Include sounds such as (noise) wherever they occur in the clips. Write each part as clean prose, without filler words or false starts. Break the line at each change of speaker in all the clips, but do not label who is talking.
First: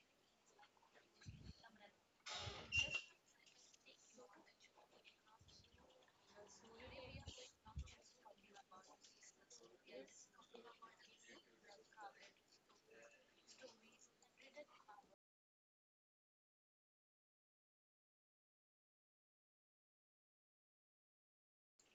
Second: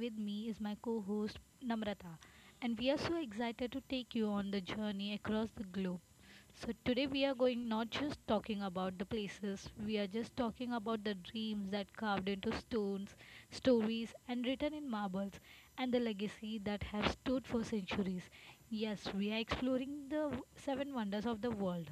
with me is my co-host Namrata, and we are so excited to take you on the journey across the globe. So today we are going not just talking about the places, we are just talking about the dreams that carved into stones, stories and written in marbles, and the legacy that have stood for centuries. Yes, we are exploring the seven wonders of the world.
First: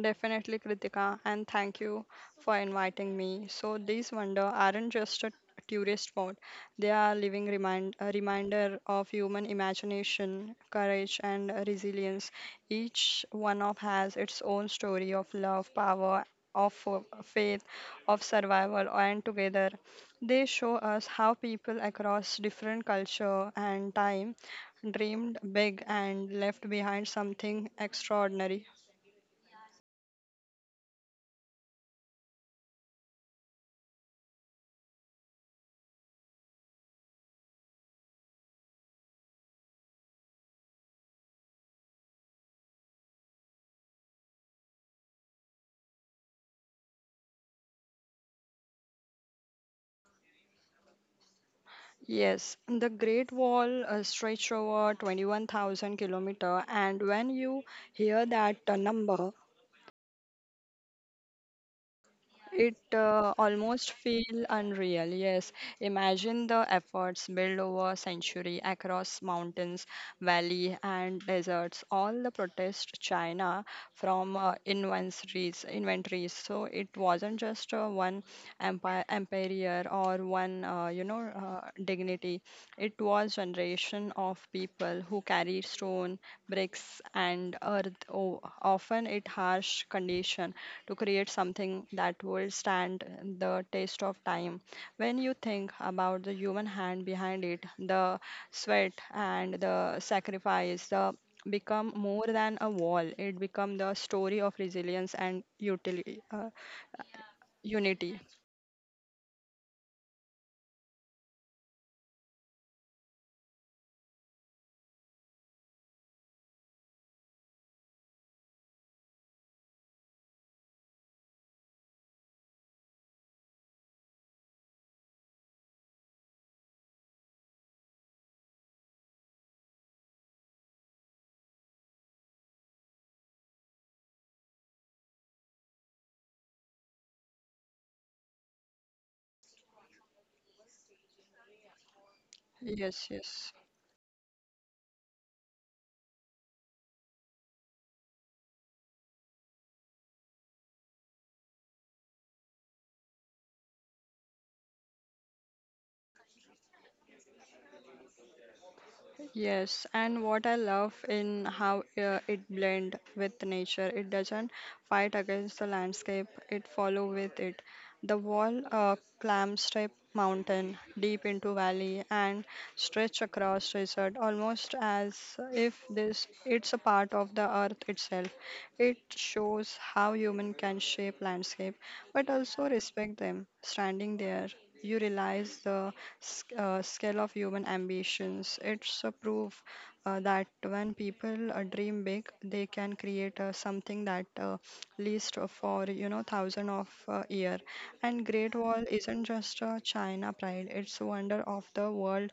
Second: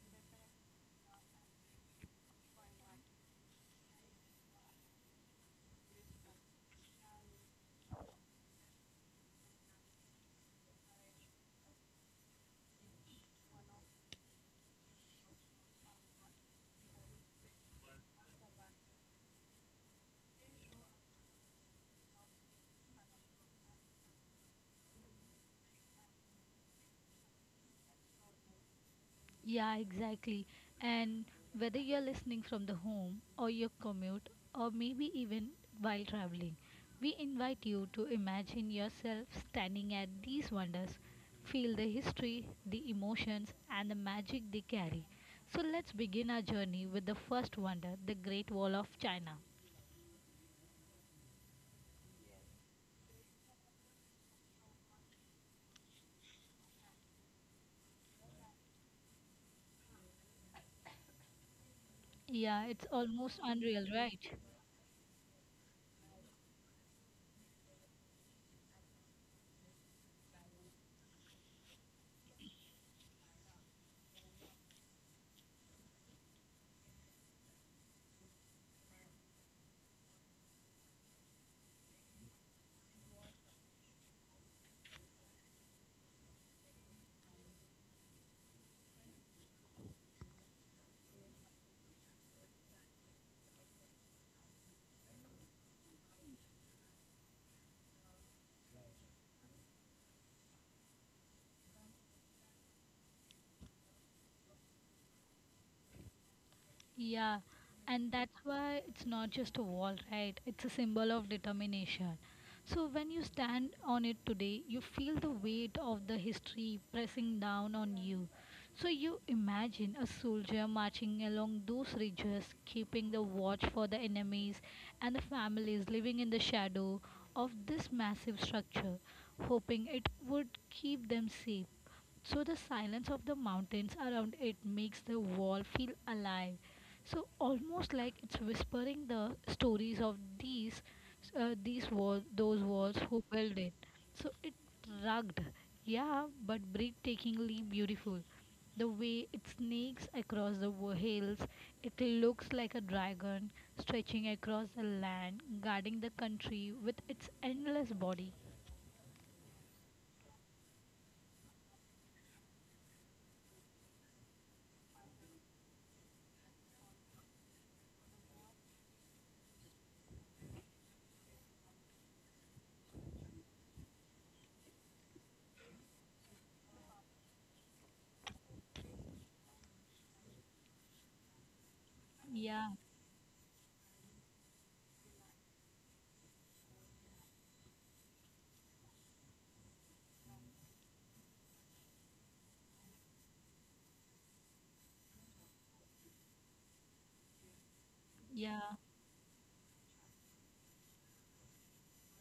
Definitely, Kritika, and thank you for inviting me. So, these wonder aren't just a tourist spot, they are living reminder of human imagination, courage, and resilience. Each one of has its own story of love, power, faith, of survival, and together they show us how people across different culture and time dreamed big and left behind something extraordinary.
Yeah, exactly. And whether you're listening from the home or your commute or maybe even while traveling, we invite you to imagine yourself standing at these wonders. Feel the history, the emotions, and the magic they carry. So let's begin our journey with the first wonder, the Great Wall of China.
Yes, the Great Wall stretched over 21,000 kilometer, and when you hear that number,
Yeah,
it
it's almost unreal,
almost
right?
feel unreal. Yes, imagine the efforts built over century across mountains, valley, and deserts. All the protest China from inventories. So it wasn't just one empire or one dignity. It was generation of people who carried stone, bricks, and earth, often in harsh condition, to create something that would stand the test of time. When you think about the human hand behind it, the sweat and the sacrifice, the become more than a wall. It become the story of resilience and
Yeah,
unity.
and that's why it's not just a wall, right? It's a symbol of determination. So when you stand on it today, you feel the weight of the history pressing down on you. So you imagine a soldier marching along those ridges, keeping the watch for the enemies and the families living in the shadow of this massive structure, hoping it would keep them safe. So the silence of the mountains around it makes the wall feel alive. So almost like it's whispering the stories of these walls, those
Yes,
walls who
yes.
built it. So it rugged, yeah, but breathtakingly beautiful. The way it snakes across the hills, it looks like a dragon stretching across the land, guarding the country with its endless body.
Yes, and what I love in how it blend with nature. It doesn't fight against the landscape. It follow with it. The wall climbs step mountain deep into valley and stretch across desert almost as if this it's a part of the earth itself. It shows how human can shape landscape but also
Yeah,
respect them. Standing there, you realize the scale of human ambitions. It's a proof that when people dream big, they can create something that lasts for you know thousand of year. And Great Wall
yeah.
isn't just a China pride; it's a wonder of the world.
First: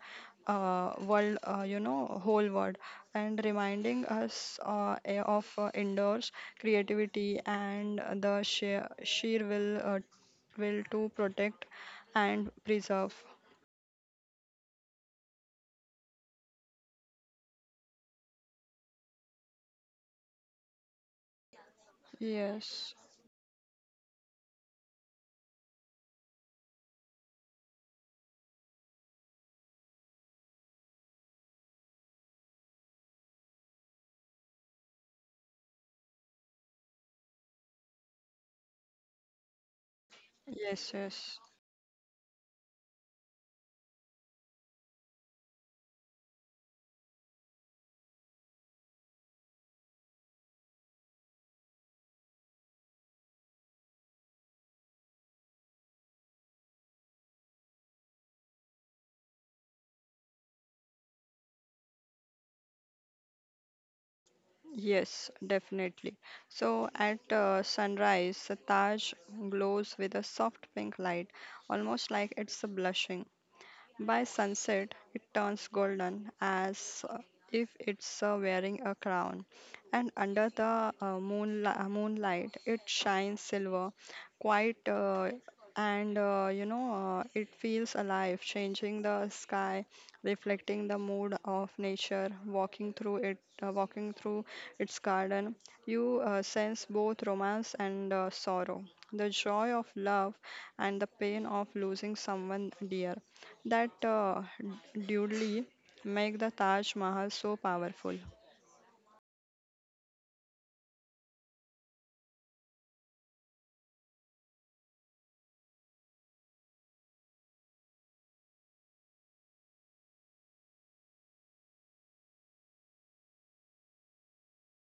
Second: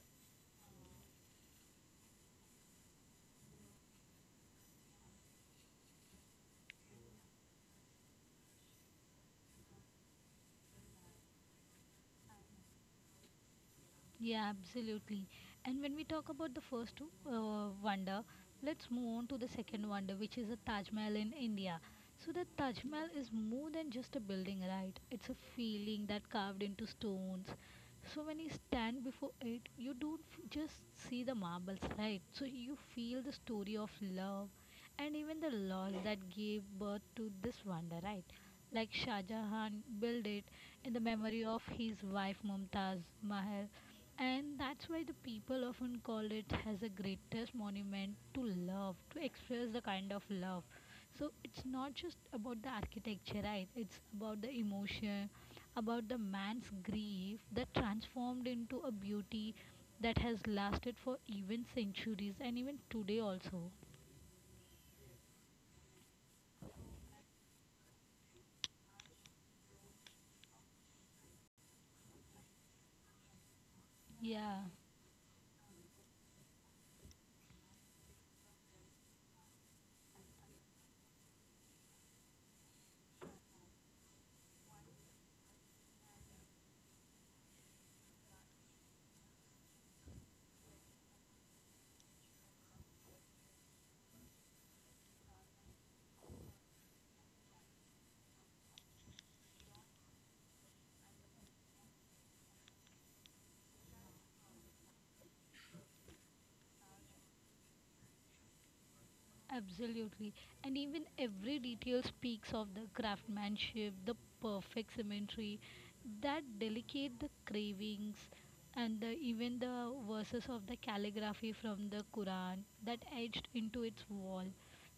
You know, whole world, and reminding us of indoors creativity and the sheer will to protect and preserve.
Yeah, absolutely. And when we talk about the first wonder, let's move on to the second wonder, which is the Taj Mahal in India. So the Taj
Yes,
Mahal is more than just a building, right? It's a feeling that carved into stones. So when you stand before it, you don't just see the marbles, right? So you feel the story of love and even the laws that gave birth to this wonder, right? Like Shah Jahan built it
yes,
in the
yes,
memory of his wife Mumtaz Mahal. And that's why the people often call it as the greatest monument to love, to express the kind of love. So it's not just about the architecture, right? It's about the emotion, about the man's grief that transformed into a beauty that has lasted for even centuries and even today also.
yes, definitely. So at sunrise, the Taj glows with a soft pink light, almost like it's blushing. By
Yeah.
sunset, it turns golden as if it's wearing a crown, and under the moonlight, it shines silver, quite and you know, it feels alive, changing the sky, reflecting the mood of nature, walking through its garden. You sense both romance and sorrow, the joy of love and the pain of losing someone dear that duly make the Taj Mahal so powerful.
Absolutely. And even every detail speaks of the craftsmanship, the perfect symmetry, that delicate the cravings and the, even the verses of the calligraphy from the Quran that etched into its wall.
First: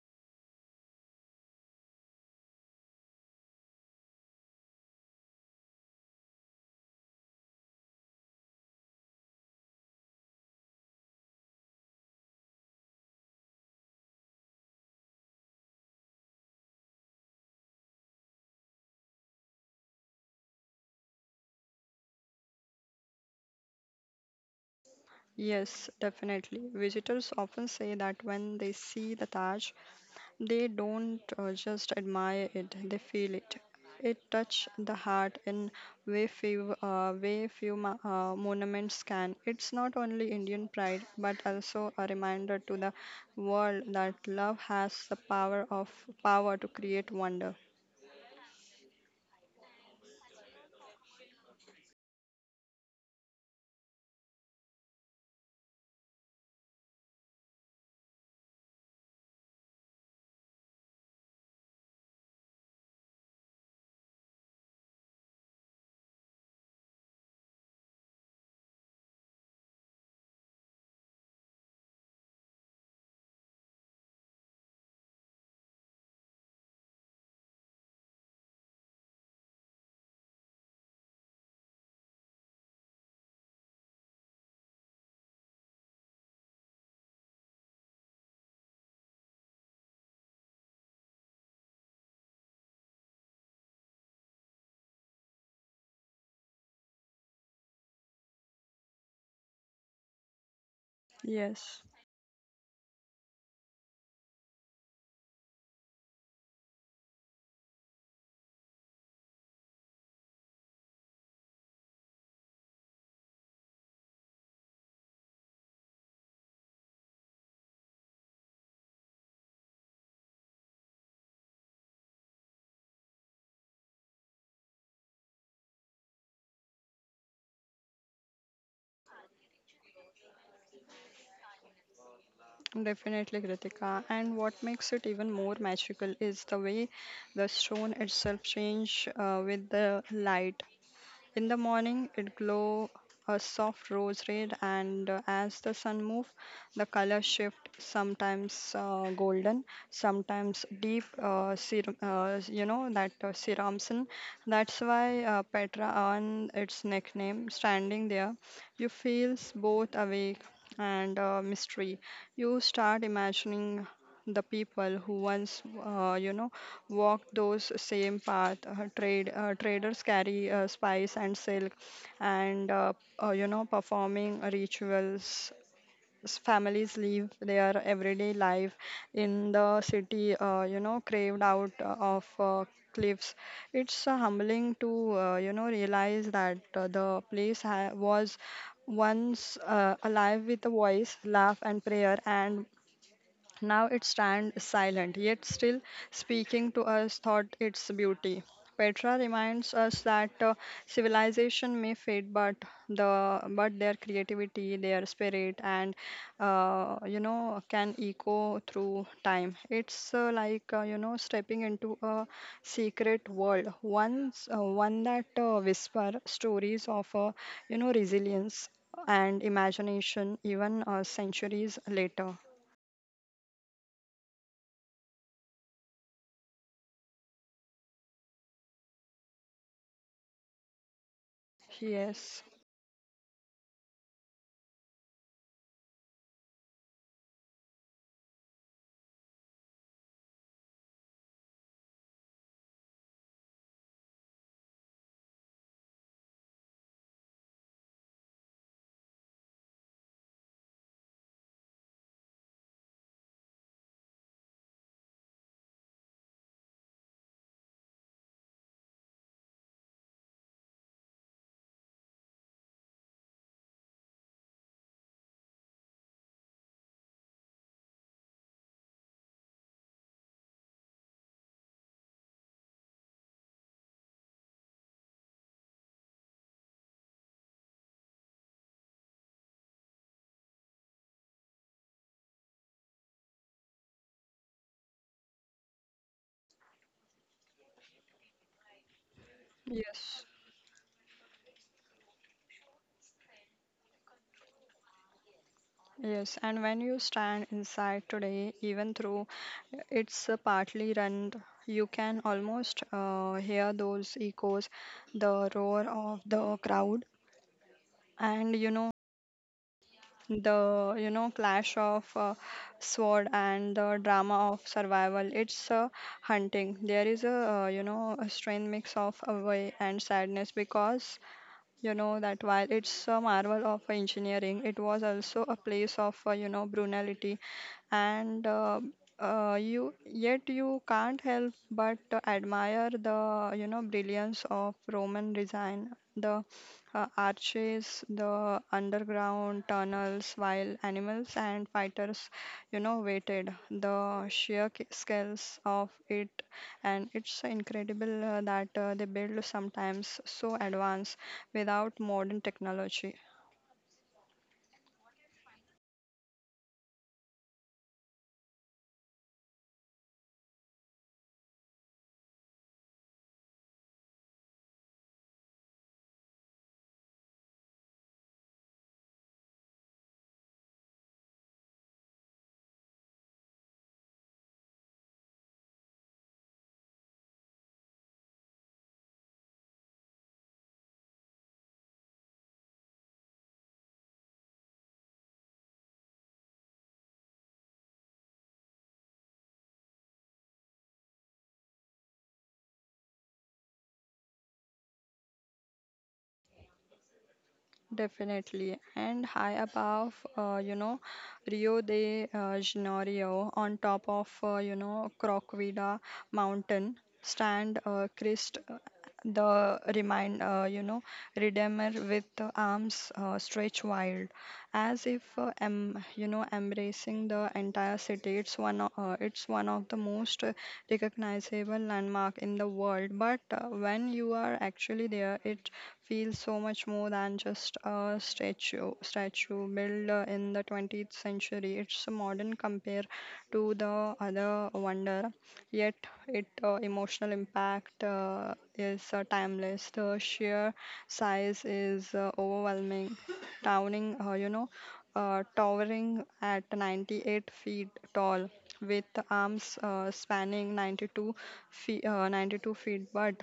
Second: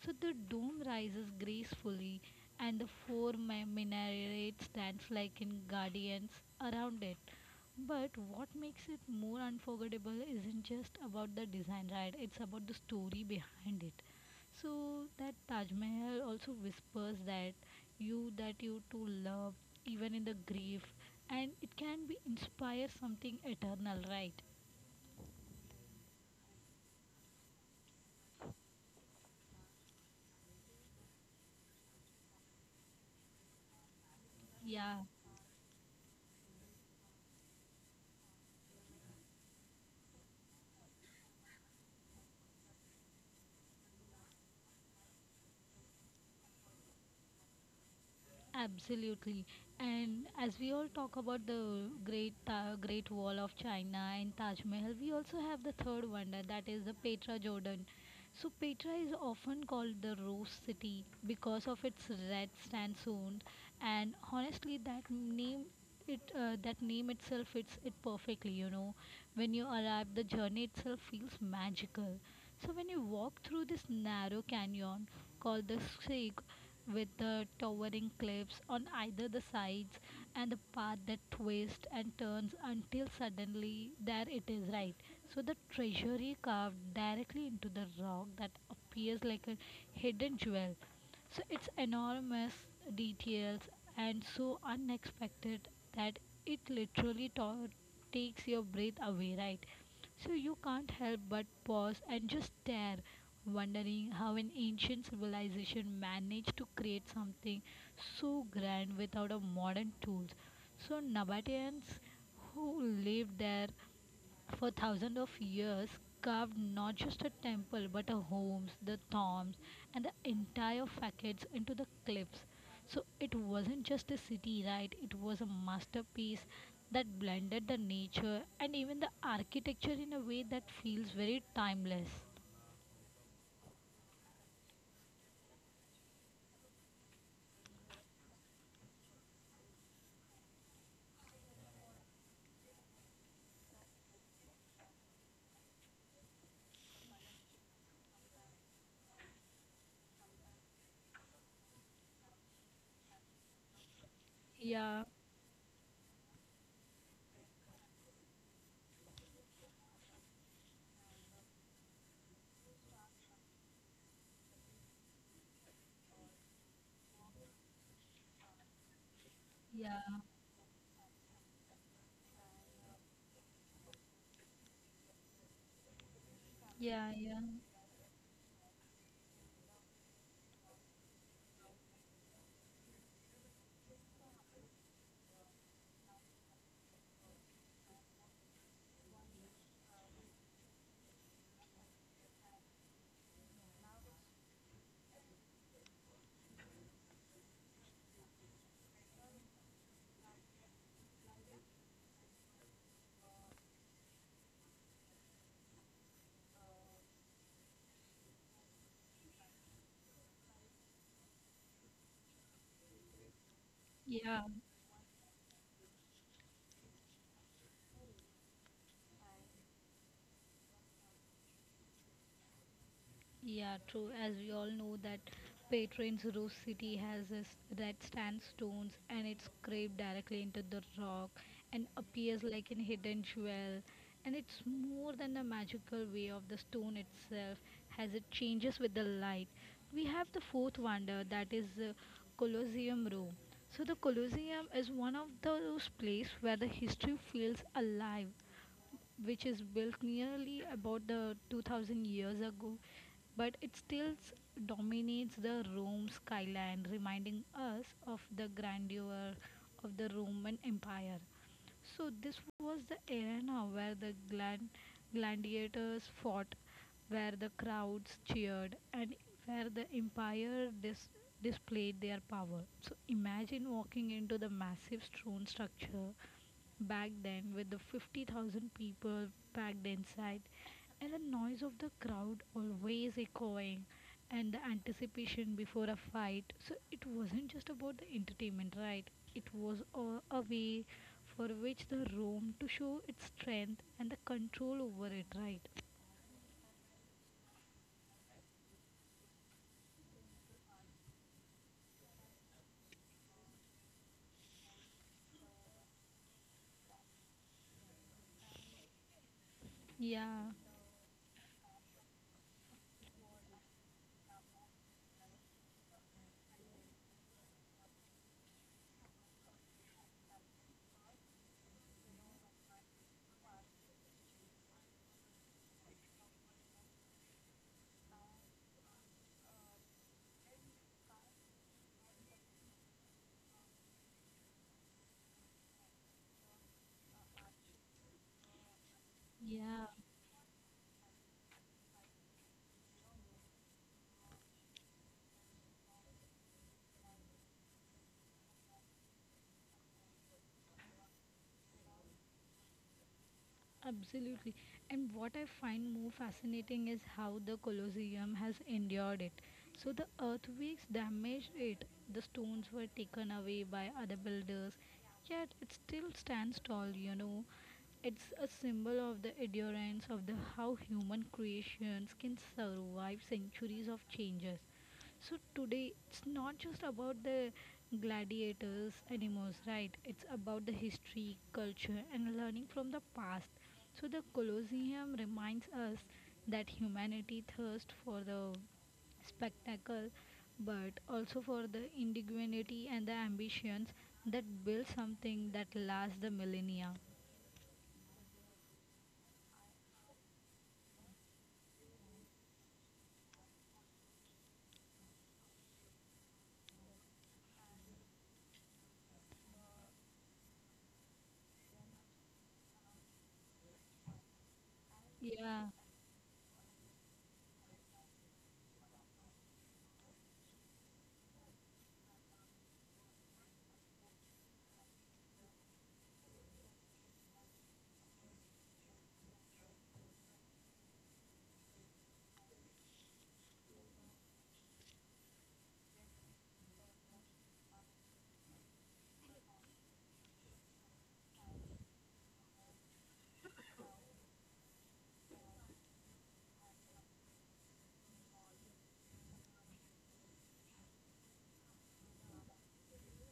So the dome rises gracefully and the four minarets stands like in guardians around it. But what makes it more unforgettable isn't just about the design, right? It's about the story behind it. So that Taj Mahal also whispers that you to love even in the grief and it can be inspire something eternal, right?
Yes, definitely. Visitors often say that when they see the Taj, they don't just admire it, they feel it. It touches the
Yeah.
heart in way few monuments can. It's not only Indian pride, but also a reminder to the world that love has the power to create wonder.
Absolutely. And as we all talk about the Great Wall of China and Taj Mahal, we also have the third wonder that is the Petra Jordan. So Petra is often called the Rose City because of its red sandstone and honestly that name it that name itself fits it perfectly, you know. When you arrive, the journey itself feels magical. So when you walk through this narrow canyon called the Sig, with the towering cliffs on either the sides and the path that twists and turns until suddenly there it is, right, so the treasury carved directly into the rock that appears like a hidden jewel. So it's enormous details and so unexpected that it takes your breath away, right? So you can't help but
Yes.
pause and just stare, wondering how an ancient civilization managed to create something so grand without a modern tools. So Nabateans who lived there for thousands of years, carved not just a temple but a homes, the tombs, and the entire facades into the cliffs. So it wasn't just a city, right? It was a masterpiece that blended the nature and even the architecture in a way that feels very timeless.
Definitely, Kritika. And what makes it even more magical is the way the stone itself change with the light. In the morning, it glow a soft rose red, and as the sun move, the color shift. Sometimes golden, sometimes deep. You know that ceramson. That's
Yeah,
why Petra earned its nickname. Standing there, you feels both awake and mystery. You start imagining the people who once you know walked those same path
yeah,
traders carry spice and silk and you know performing rituals families
yeah,
live
yeah,
their everyday life in the city you know craved out of cliffs it's humbling to you know realize that the was once alive with a voice laugh and prayer and now it stands silent, yet still speaking to us thought its beauty. Petra reminds us that civilization may fade, but the but their creativity, their spirit, and you know can echo through time. It's you know stepping into a secret world,
yeah.
once one that whisper stories of you know resilience and imagination, even centuries later.
Yeah, true. As we all know that Patron's roof city has this red sandstones and it's scraped directly into the rock and
Yes.
appears like an hidden jewel. And it's more than the magical way of the stone itself as it changes with the light. We have the fourth wonder that is the Colosseum Rome. So the Colosseum is one of those places where the history feels alive, which is built nearly about the 2000 years ago, but it dominates the Rome skyline, reminding us of the grandeur of the Roman Empire. So, this was the arena where the gladiators fought, where the crowds cheered, and where the empire displayed their power. So, imagine walking into the massive stone structure back then with the 50,000 people packed inside and the noise of the crowd always echoing and the anticipation before a fight. So it wasn't just about the entertainment, right? It was a,
Yes,
a way for which the room to show its strength and the control over it, right?
yes, and when you stand inside today, even though it's partly run, you can almost hear those echoes, the roar of the crowd, and you know
Yeah,
the you know clash of sword and the drama of survival. It's hunting. There is a you know a strange mix of joy and sadness because you know that while it's a marvel of engineering, it was also a place of you know brutality, and you yet you can't help but to admire the you know brilliance of Roman design, the arches, the underground
yeah,
tunnels, while animals and fighters, you know, waited. The scales of it, and it's incredible that they build sometimes so advanced without modern technology
absolutely. And what I find more fascinating is how the Colosseum has endured it. So the earthquakes damaged it, the stones were taken away by other builders, yet it still stands tall, you know. It's a symbol of the endurance of the how human creations can survive centuries of changes. So today it's not just about the gladiators, animals, right? It's about the history, culture, and learning from the past. So the Colosseum reminds us that humanity thirsts for the spectacle, but also for the indigenuity and the ambitions that build something that lasts the millennia.
definitely and high above you know rio de janeiro on top of you know crocvida mountain stand christ the remind you know redeemer with the arms stretched wide as if
Yeah.
you know embracing the entire city it's one of the most recognizable landmark in the world but when you are actually there it feels so much more than just a statue built in the 20th century it's a modern compare to the other wonder yet it emotional impact is timeless the sheer size is overwhelming towering you know towering at 98 feet tall with arms spanning 92 feet, but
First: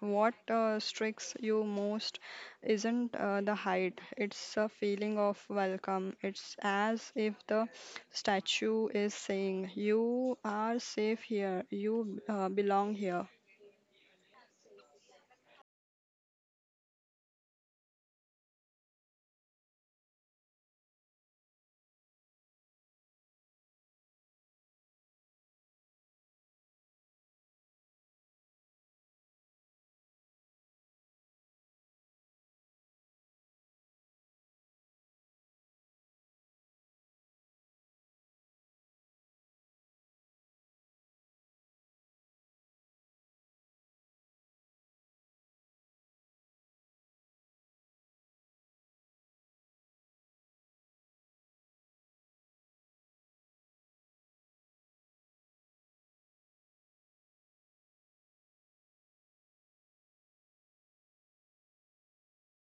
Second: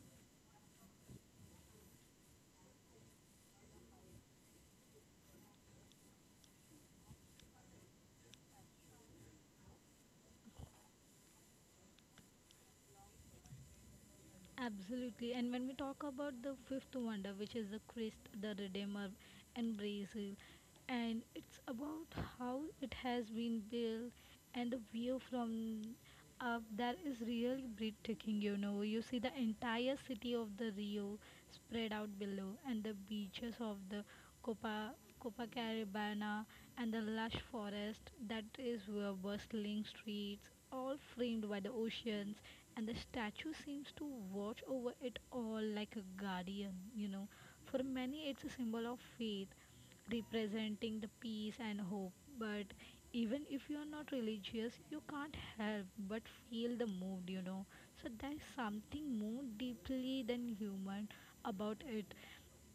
what strikes you most isn't the height, it's a feeling of welcome. It's as if the statue is saying, you are safe here, you belong here.
Absolutely. And when we talk about the fifth wonder, which is the Christ, the Redeemer, and Brazil, and it's about how it has been built and the view from up that is really breathtaking. You know, you see the entire city of the Rio, spread out below, and the beaches of the Copa, Copacabana and the lush forest that is where bustling streets, all framed by the oceans, and the statue seems to watch over it all like a guardian, you know. For many, it's a symbol of faith, representing the peace and hope. But even if you're not religious, you can't help but feel the mood, you know. So there's something more deeply than human about it.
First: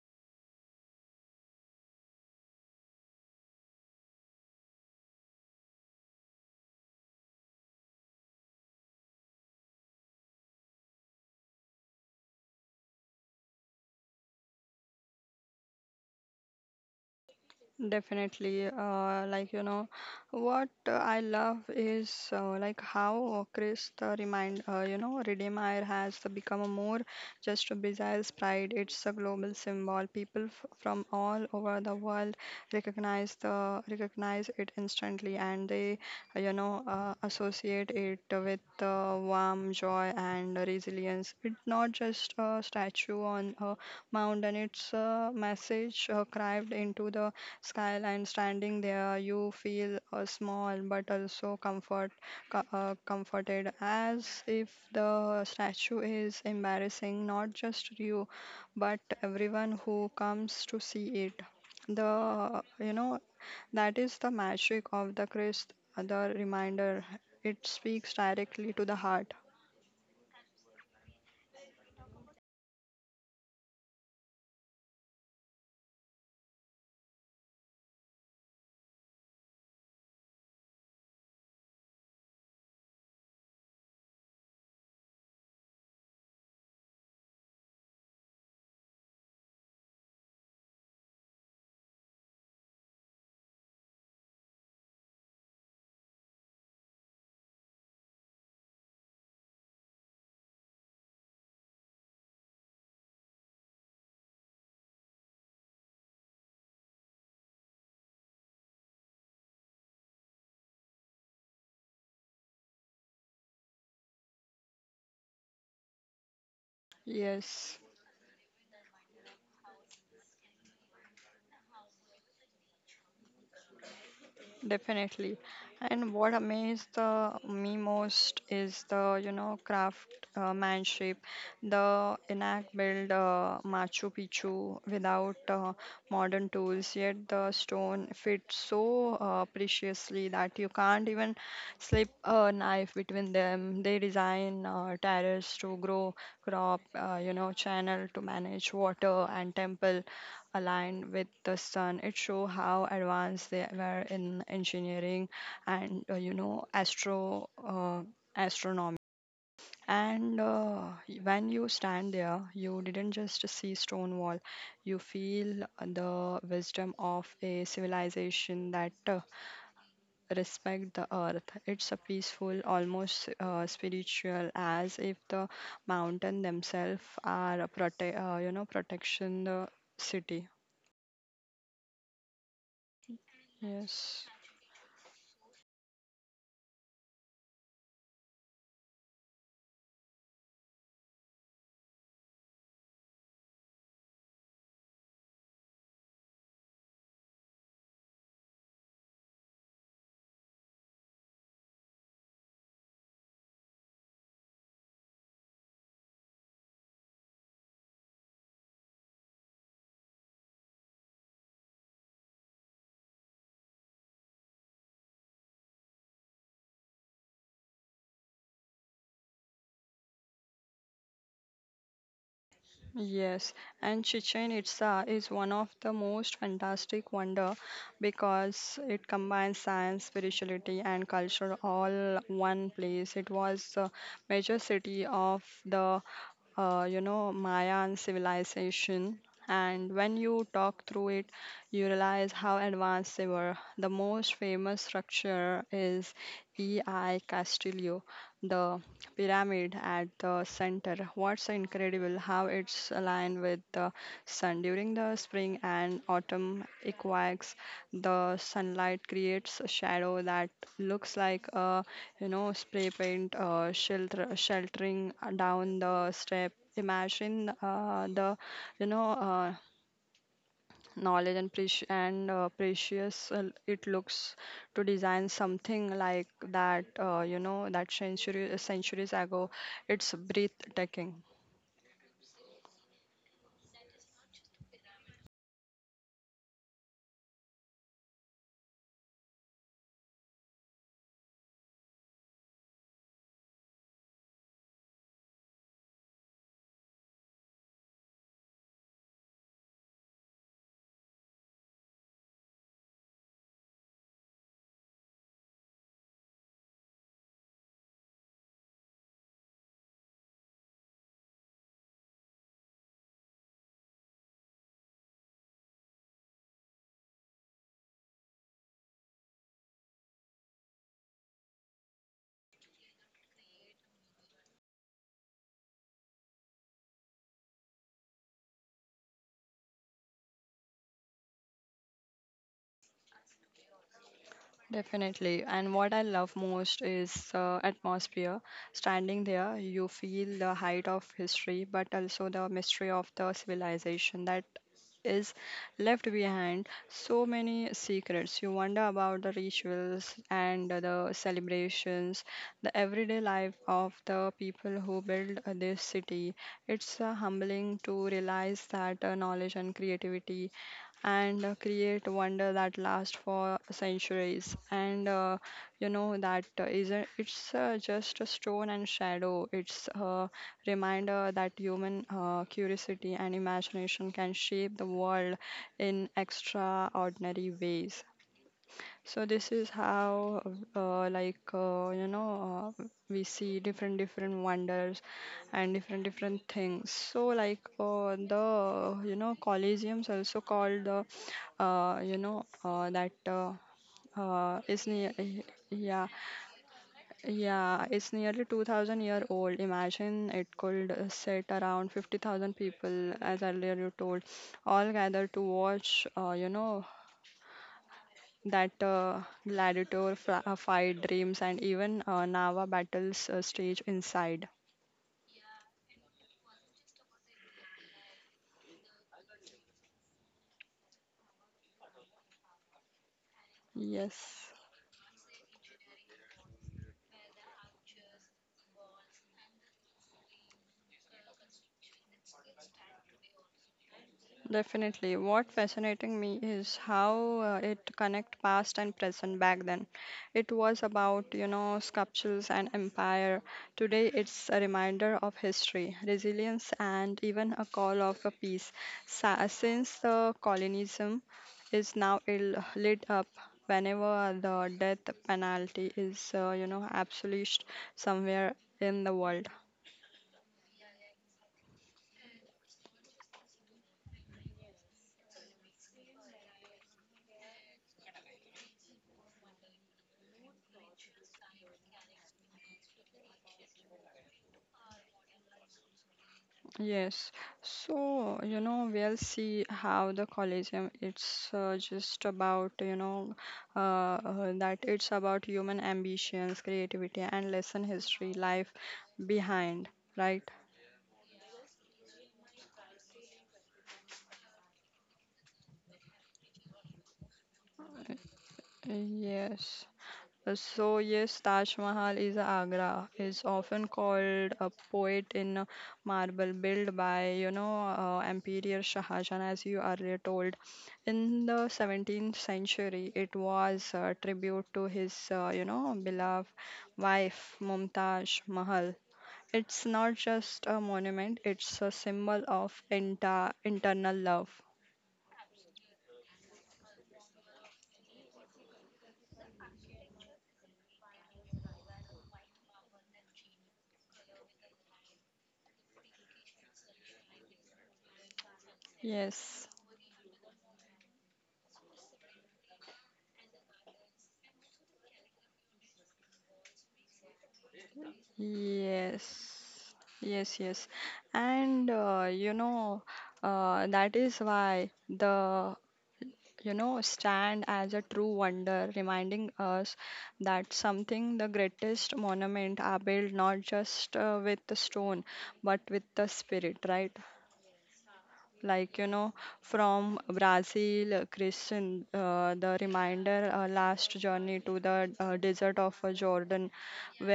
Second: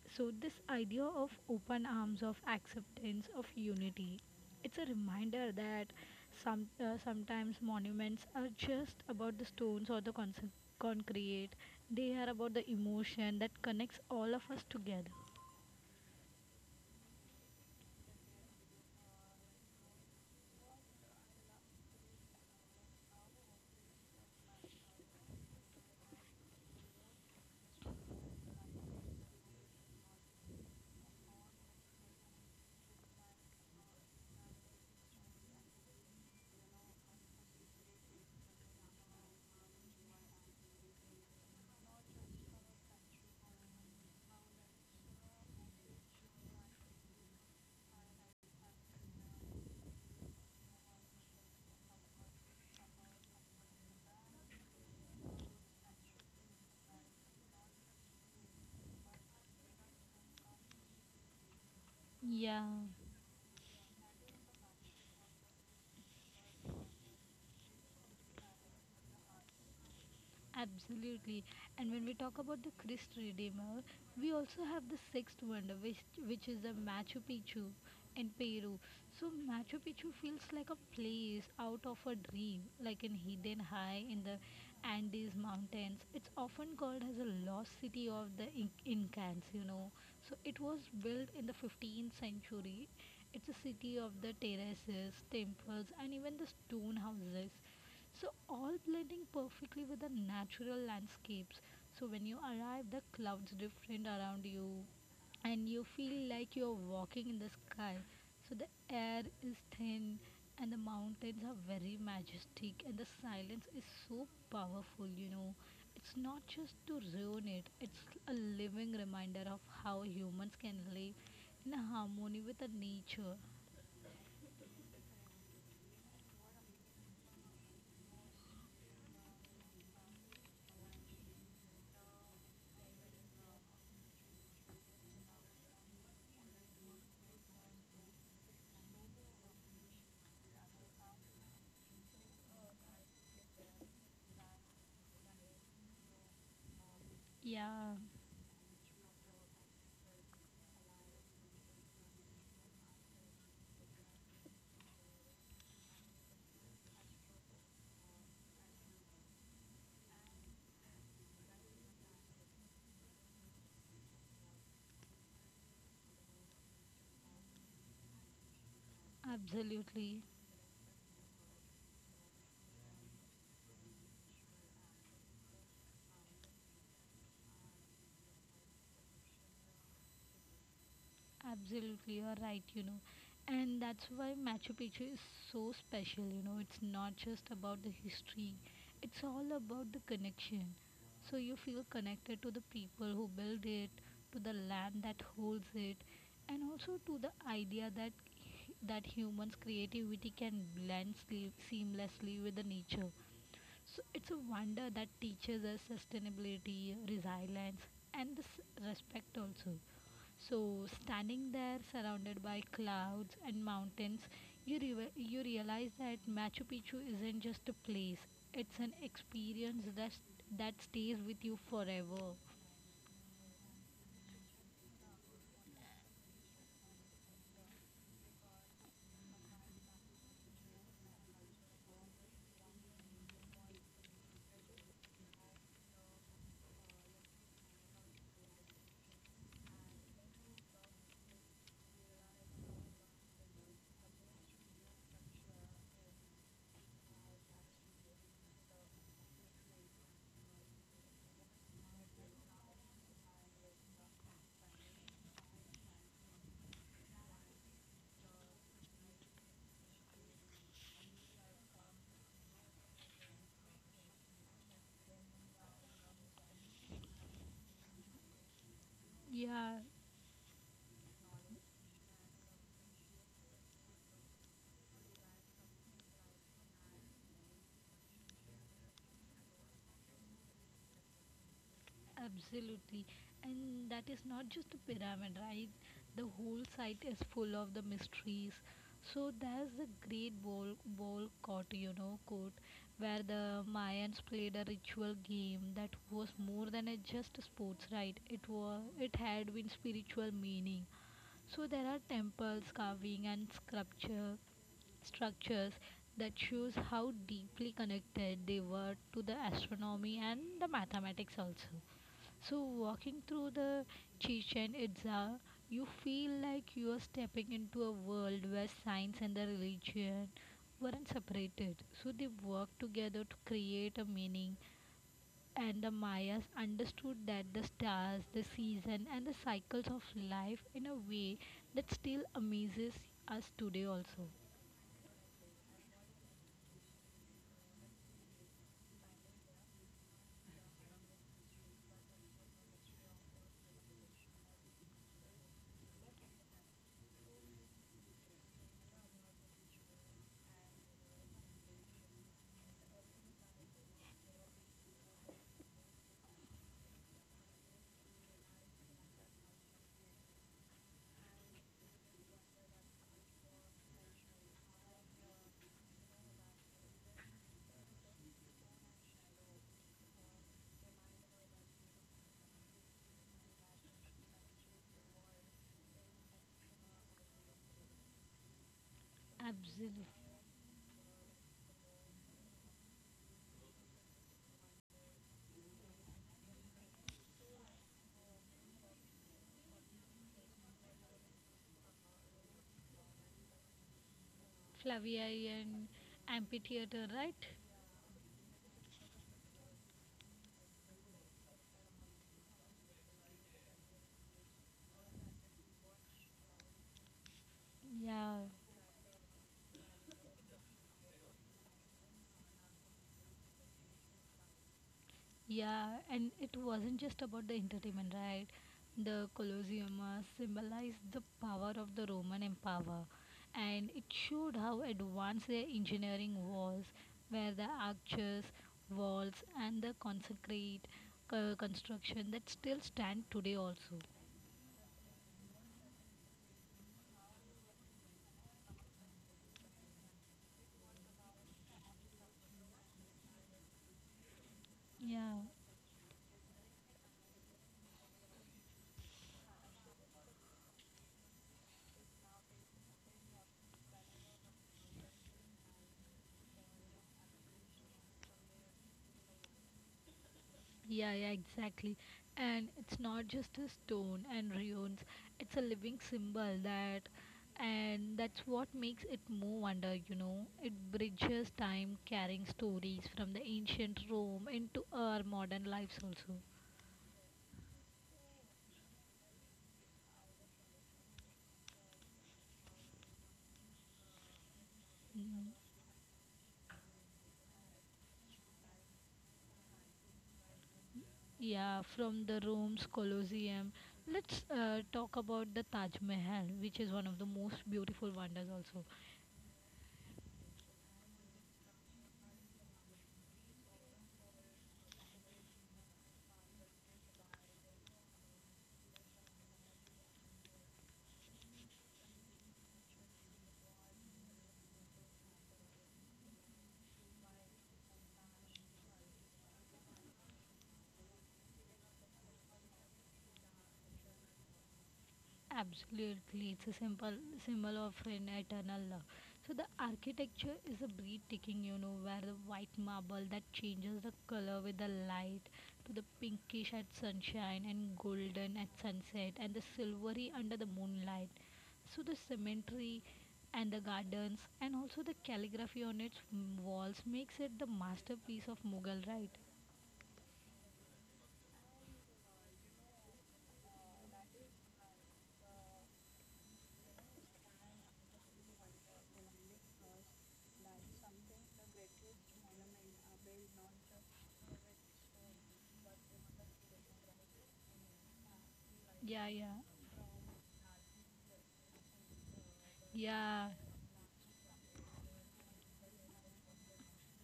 So, this idea of open arms, of acceptance, of unity, it's a reminder that sometimes monuments are just about the stones or the concrete. They are about the emotion that connects all of us together.
Definitely, what I love is like how Chris the remind you know Redeemer has become a more just a bizarre pride. It's a global symbol. People f from all over the world recognize it instantly, and they associate it with warm joy and resilience. It's not just a statue on a mountain. It's a message carved into the skyline standing there you feel small but also comforted as if the statue is embarrassing not just you but everyone who comes to see it the
Yeah.
you know that is the magic of the christ the reminder it speaks directly to the heart
Absolutely. And when we talk about the Christ Redeemer, we also have the sixth wonder, which is the Machu Picchu in Peru. So Machu Picchu feels like a place out of a dream, like in hidden high in the Andes mountains. It's often called as a lost city of the Incans, you know. So it was built in the 15th century. It's a city of the terraces, temples, and even the stone houses. So all blending perfectly with the natural landscapes. So when you arrive, the clouds different around you, and you feel like you're walking in the sky. So the air is thin, and the mountains are very majestic, and the silence is so powerful. You know, it's not just to ruin it;
yes
it's a living reminder of how humans can live in harmony with the nature.
definitely. And what amazed me most is the, you know, craft manship. The Enac built Machu Picchu without modern tools, yet the stone fits so preciously that you can't even slip a knife between them. They design terrace to grow crop, you know,
Yeah,
channel to manage water and temple aligned with the sun. It show how advanced they were in engineering and you know astronomy. And when you stand there, you didn't just see stone wall. You feel the wisdom of a civilization that
absolutely.
respect the earth. It's a peaceful, almost spiritual, as if the mountain themselves are a you know protection the city.
Absolutely, you are right, you know. And that's why
Yes.
Machu Picchu is so special, you know. It's not just about the history, it's all about the connection. So you feel connected to the people who build it, to the land that holds it, and also to the idea that humans' creativity can blend seamlessly with the nature. So it's a wonder that teaches us sustainability, resilience, and this respect also. So, standing there surrounded by clouds and mountains, you realize that Machu Picchu isn't just a place, it's an experience that stays with you forever.
Yes, and Chichen Itza is one of the most fantastic wonder because it combines science, spirituality, and culture all one place. It was the major city of the you know Mayan civilization, and when you talk through it, you realize how advanced they were. The most famous structure is E.I. Castillo, the pyramid at the center. What's incredible how it's aligned with the sun during the spring and autumn equinox. The sunlight creates a shadow that looks like a you know spray paint sheltering down the step. Imagine the you know
Yeah,
knowledge and precious it looks to design something like that you know that century centuries ago it's breathtaking
absolutely. And that is not just the pyramid, right? The whole site is full of the mysteries. So there's the great ball ball court, you know, court where the Mayans played a ritual game that was more than a just sports, right? It had been spiritual meaning. So there are temples, carving and sculpture structures that shows how deeply connected they were to the astronomy and the mathematics also. So, walking through the Chichen Itza, you feel like you are stepping into a world where science and the religion weren't separated. So, they worked together to create a meaning, and the Mayas understood that the stars, the season, and the cycles of life in a way that still amazes us today, also.
definitely. And what I love most is atmosphere. Standing there, you feel the height of history, but also the mystery of the civilization that is left behind. So many secrets. You wonder about the rituals and the celebrations, the everyday life of the people who built this city. It's humbling to realize that knowledge and creativity and create wonder that lasts for centuries. And you know that isn't it's just a stone and shadow. It's a reminder that human curiosity and imagination can shape the world in extraordinary ways. So this is
Absolutely.
how, uh, like uh, you know, uh, we see different wonders and different things. So like the you know Colosseum's also called the you know that is near
Flavian
yeah
amphitheater, right?
yeah it's nearly 2000 year old. Imagine it could sit around 50,000 people as earlier you told, all gathered to watch you know
Yeah.
that fight dreams and even Nava battles stage inside.
Yeah, and it wasn't just about the entertainment, right? The Colosseum symbolized the power of the Roman empire, and it showed
Yes.
how advanced their engineering was, where the arches, walls, and the concrete construction that still stand today also.
Definitely. What fascinating me is how it connect past and present back then. It was about, sculptures and empire. Today it's a reminder
Yeah.
of history, resilience, and even a call of a peace. Since the colonialism is now lit up whenever the death penalty is, abolished somewhere in the world.
Yeah, yeah, exactly. And it's not just a stone and ruins, it's a living symbol that and that's what makes it move under, you know. It bridges time carrying stories from the ancient Rome into our modern lives also.
Yes, so we'll see how the Colosseum. It's just about you know that it's about
Mm,
human ambitions, creativity, and lesson history, life behind, right?
yeah, from the Rome's Colosseum. Let's talk about the Taj Mahal, which is one of the most beautiful wonders also.
Yes. So yes, Taj Mahal is Agra. It's often called a poet in marble, built by Emperor Shah Jahan, as you earlier told. In the 17th century, it was a tribute to his beloved wife Mumtaz Mahal. It's not just a monument; it's a symbol of internal love.
Absolutely, it's a simple symbol of an eternal love. So the architecture is a breathtaking, you know, where the white marble that changes the color with the light to the pinkish at sunshine and golden at sunset and the
Yes.
silvery under the moonlight. So the cemetery and the gardens and also the calligraphy on its walls makes it the masterpiece of Mughal, right?
Yes, yes, yes. And that is why the stand as a true wonder, reminding us that something, the greatest monument are built not just with the stone, but with the spirit, right? Like
Yeah, yeah,
from Brazil, Christian, the reminder,
yeah,
last journey to the desert of Jordan,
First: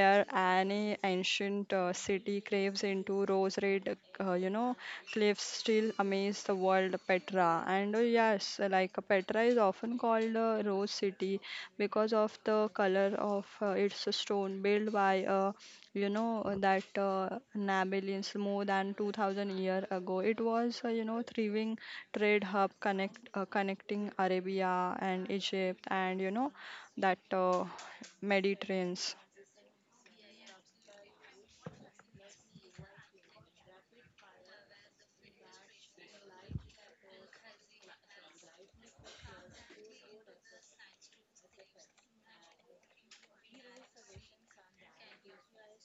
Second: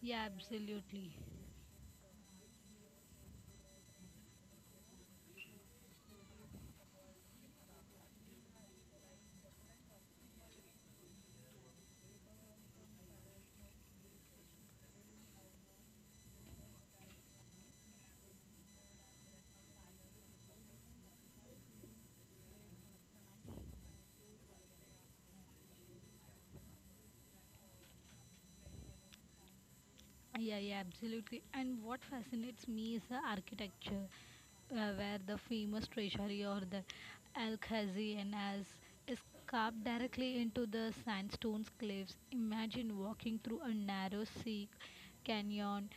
yeah,
any
absolutely.
ancient city craves into rose red, cliffs still amaze the world. Petra, and yes, like, Petra is often called Rose City because of the color of its stone, built by a you know that Nabilans more than 2,000 year ago. It was, thriving trade hub connecting Arabia and Egypt and you know that Mediterranean.
Yeah, yeah, absolutely. And what fascinates me is the architecture, where the famous treasury or the Al-Khazi as is carved directly into the sandstone cliffs. Imagine walking through a narrow sea canyon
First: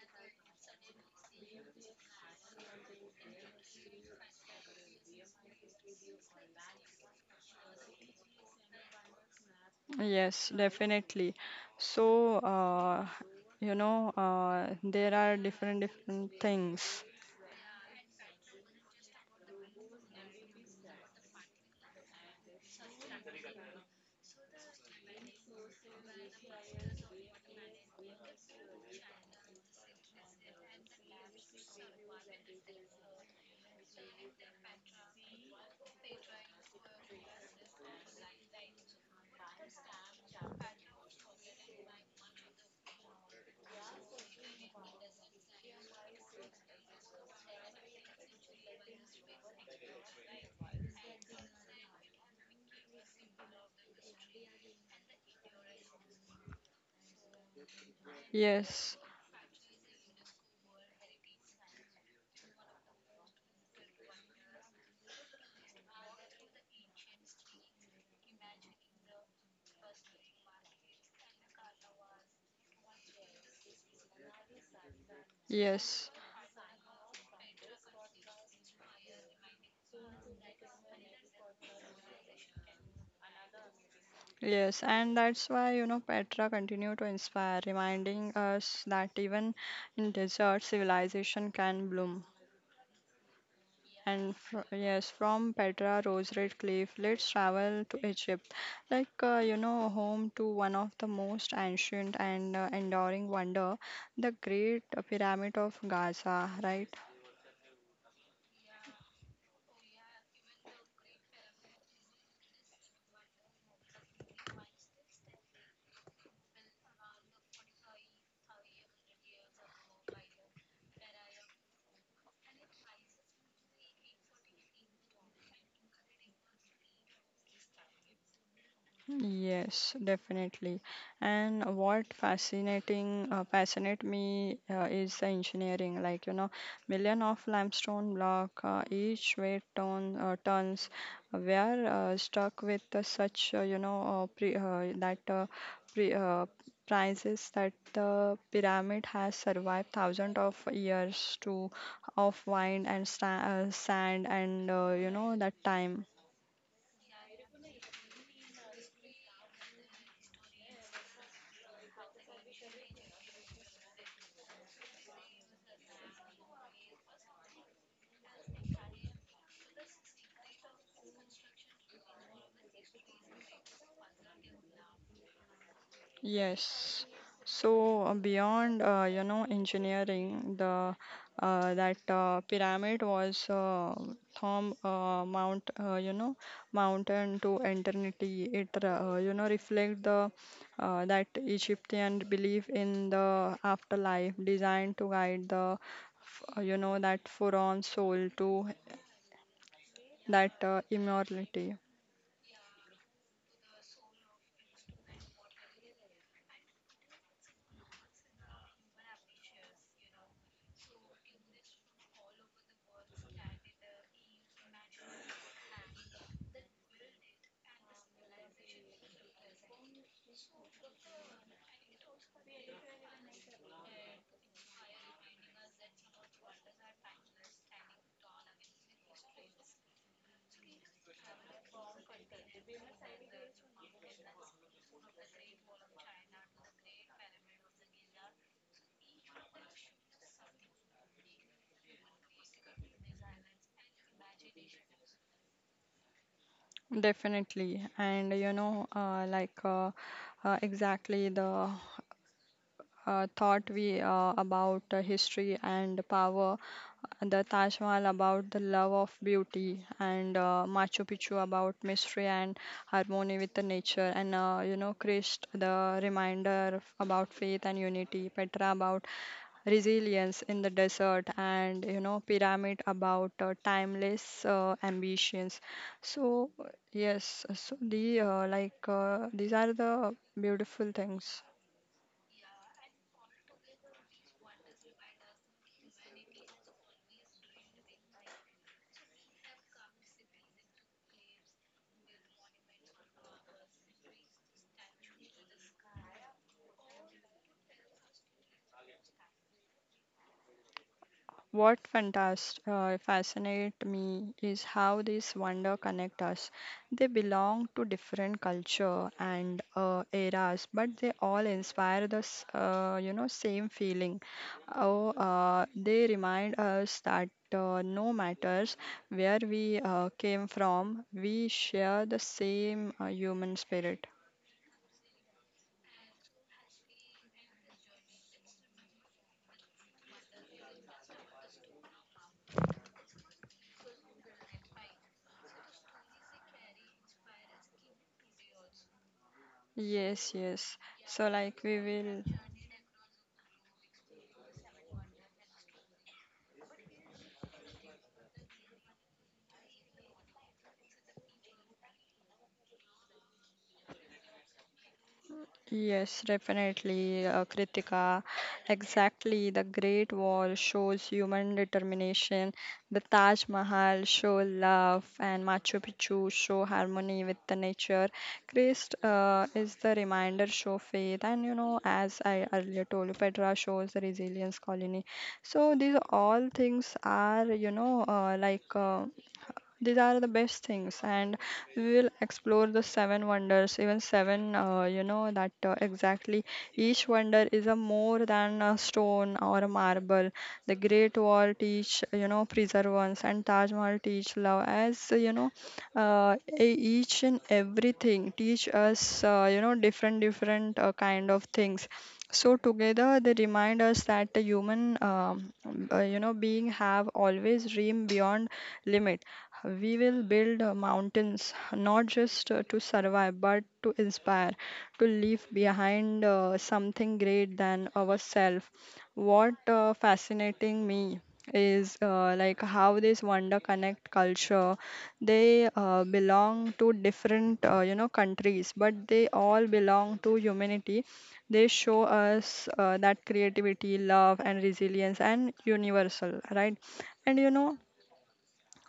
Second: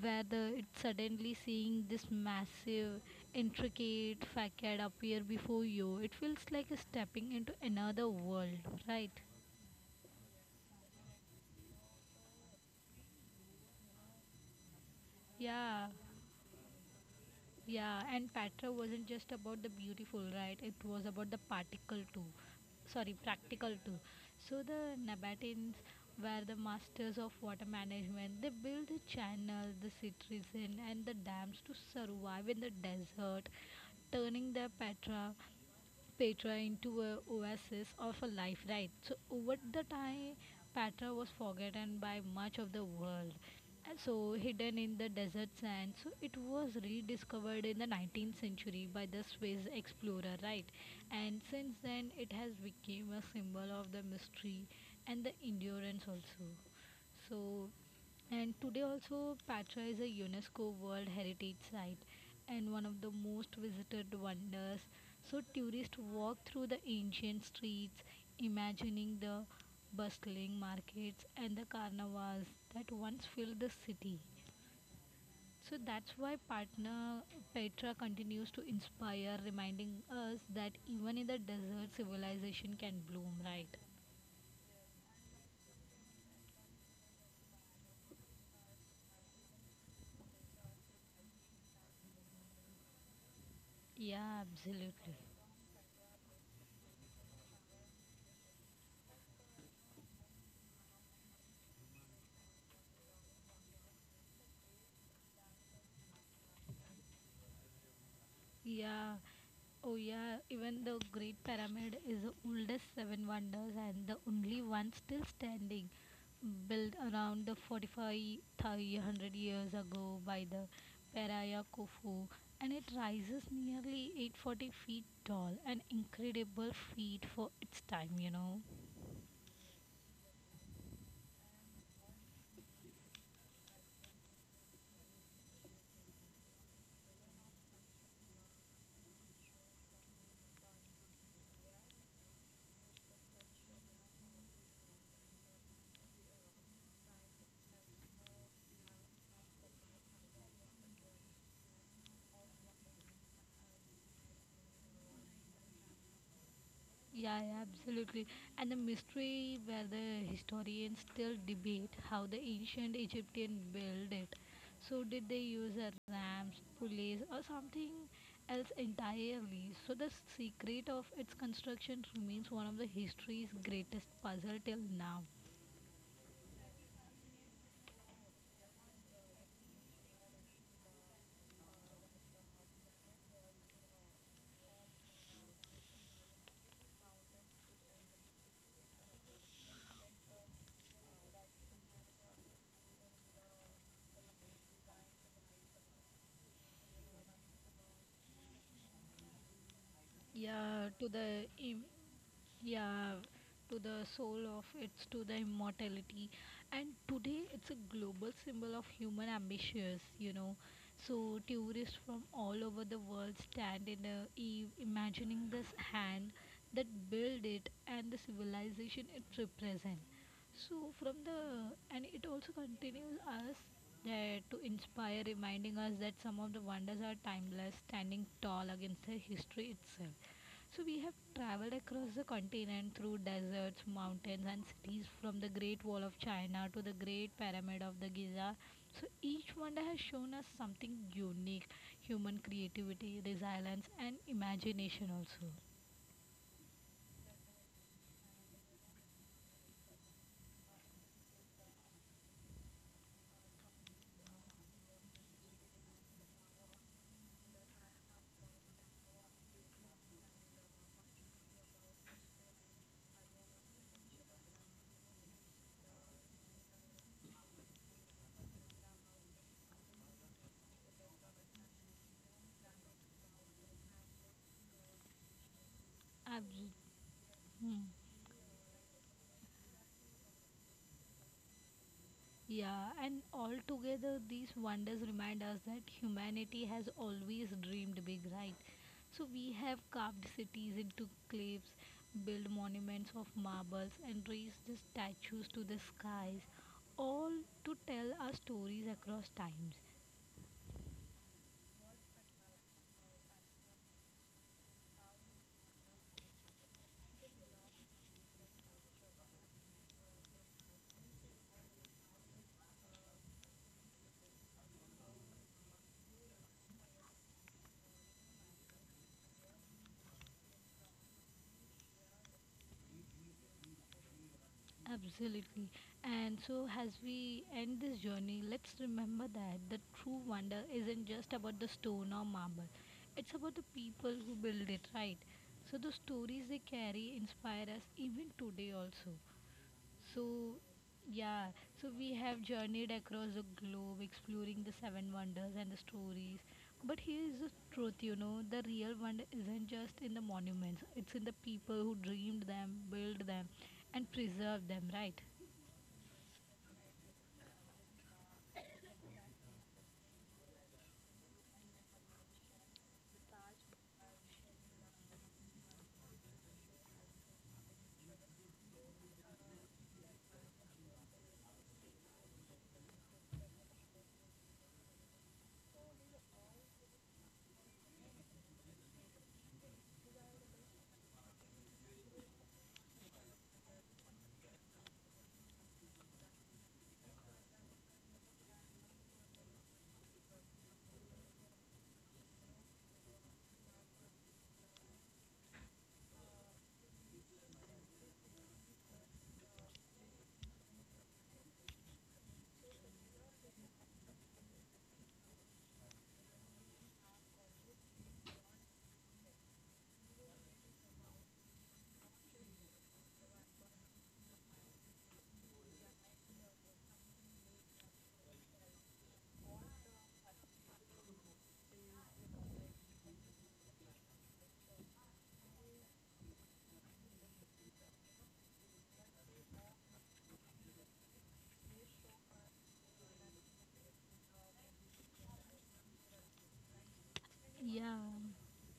where the it's suddenly seeing this massive, intricate facade appear before you. It feels like stepping into another world, right?
Yes, definitely. So there are different
Yeah.
different things.
Yeah, and Patra wasn't just about the beautiful, right? It was about the particle too. Sorry, practical too. So the Nabateans were the masters of water management. They built the channels, the cities, and the dams to survive in the desert, turning the Petra into a oasis of a life, right? So over the time, Petra was forgotten by much of the world. And so hidden in the desert sand, so it was rediscovered in the 19th century by the space explorer, right? And since then, it has become a symbol of the mystery and the endurance also. So, and today
Yes,
also Patra is a UNESCO World Heritage Site and one of the most visited wonders. So tourists walk through the ancient streets, imagining the bustling markets and the carnivals that once filled the city. So
yes.
that's why partner Petra continues to inspire, reminding us that even in the desert, civilization can bloom, right?
Yes, and that's why, Petra continue to inspire, reminding us that even in desert, civilization can bloom. And
Yeah,
fr yes,
absolutely.
from Petra Rose Red Cliff, let's travel to Egypt, like, home to one of the most ancient and enduring wonder, the Great Pyramid of Giza, right?
Yeah. Oh, yeah. Even the Great Pyramid is the oldest seven wonders and the only one still standing, built around the 45,300 years ago by the Peraya Khufu. And it rises nearly 840 feet tall, an incredible feat for its time, you know.
Yes, definitely. And what fascinating fascinate me is the engineering. Like million of limestone block, each weight tons. We are stuck with such you know pre that pre prices that the pyramid has survived thousands of years to of wine and sta sand and that time.
Yeah, yeah, absolutely. And the mystery where the historians still debate how the ancient Egyptian built it. So did they use a ramps, pulleys or something else entirely? So the secret of its construction remains one of the history's greatest puzzle till now.
Yes. So beyond engineering, the that pyramid was from mountain to eternity. It reflect the that Egyptian belief in the afterlife, designed to guide the f- you know that forlorn soul to that
Yeah, to the
immortality.
im- yeah, to the soul of it's to the immortality, and today it's a global symbol of human ambitions, you know. So tourists from all over the world stand in a eve imagining this hand that built it and the civilization it represents. So from the and it also continues us there to inspire, reminding us that some of the wonders are timeless standing tall against the history itself. So, we have traveled across the continent through deserts, mountains, and cities from the Great Wall of China to the Great Pyramid of the Giza. So, each wonder has shown us something unique human creativity, resilience, and imagination also.
Definitely, and exactly the thought we about history and power, the Taj Mahal about the love of beauty, and Machu Picchu about mystery and harmony with the nature, and Christ the reminder about faith and unity, Petra about resilience in the desert, and pyramid about timeless ambitions. So
Absolutely.
yes, so the these are the beautiful things.
Yeah, and altogether, these wonders remind us that humanity has always dreamed big, right? So we have carved cities into cliffs, built monuments of marbles, and raised the statues to the skies, all to tell our stories across times.
What fascinate me is how these wonder connect us. They belong to different culture and eras, but they all inspire the same feeling. Oh, they remind us that no matters where we came from, we share the same human spirit.
Absolutely. And so, as we end this journey, let's remember that the true wonder isn't just about the stone or marble, it's about the people who build it, right? So, the stories they carry inspire us even today, also. So,
Yes, yes. So
yeah,
like we
so we
will.
have journeyed across the globe exploring the seven wonders and the stories. But here's the truth, you know, the real wonder isn't just in the monuments, it's in the people who dreamed them, built them, and preserved them, right?
Yes, definitely, Kritika. Exactly, the Great Wall shows human determination. The Taj Mahal show love, and Machu Picchu show harmony with the nature. Christ is the reminder show faith, and as I earlier told you, Petra shows the resilience colony. So these all things are, these are the best things, and we will explore the seven wonders, even seven, you know, that exactly each wonder is a more than a stone or a marble. The Great Wall teach, perseverance, and Taj Mahal teach love. As each and everything teach us, different, different kind of things. So together they remind us that the human, being have always dream beyond limits. We will build mountains not just to survive but to inspire, to leave behind something great than ourselves. What fascinating me is how this wonder connect culture. They belong to different countries, but they all belong to humanity. They show us that creativity, love, and resilience and universal, right? And
Yeah,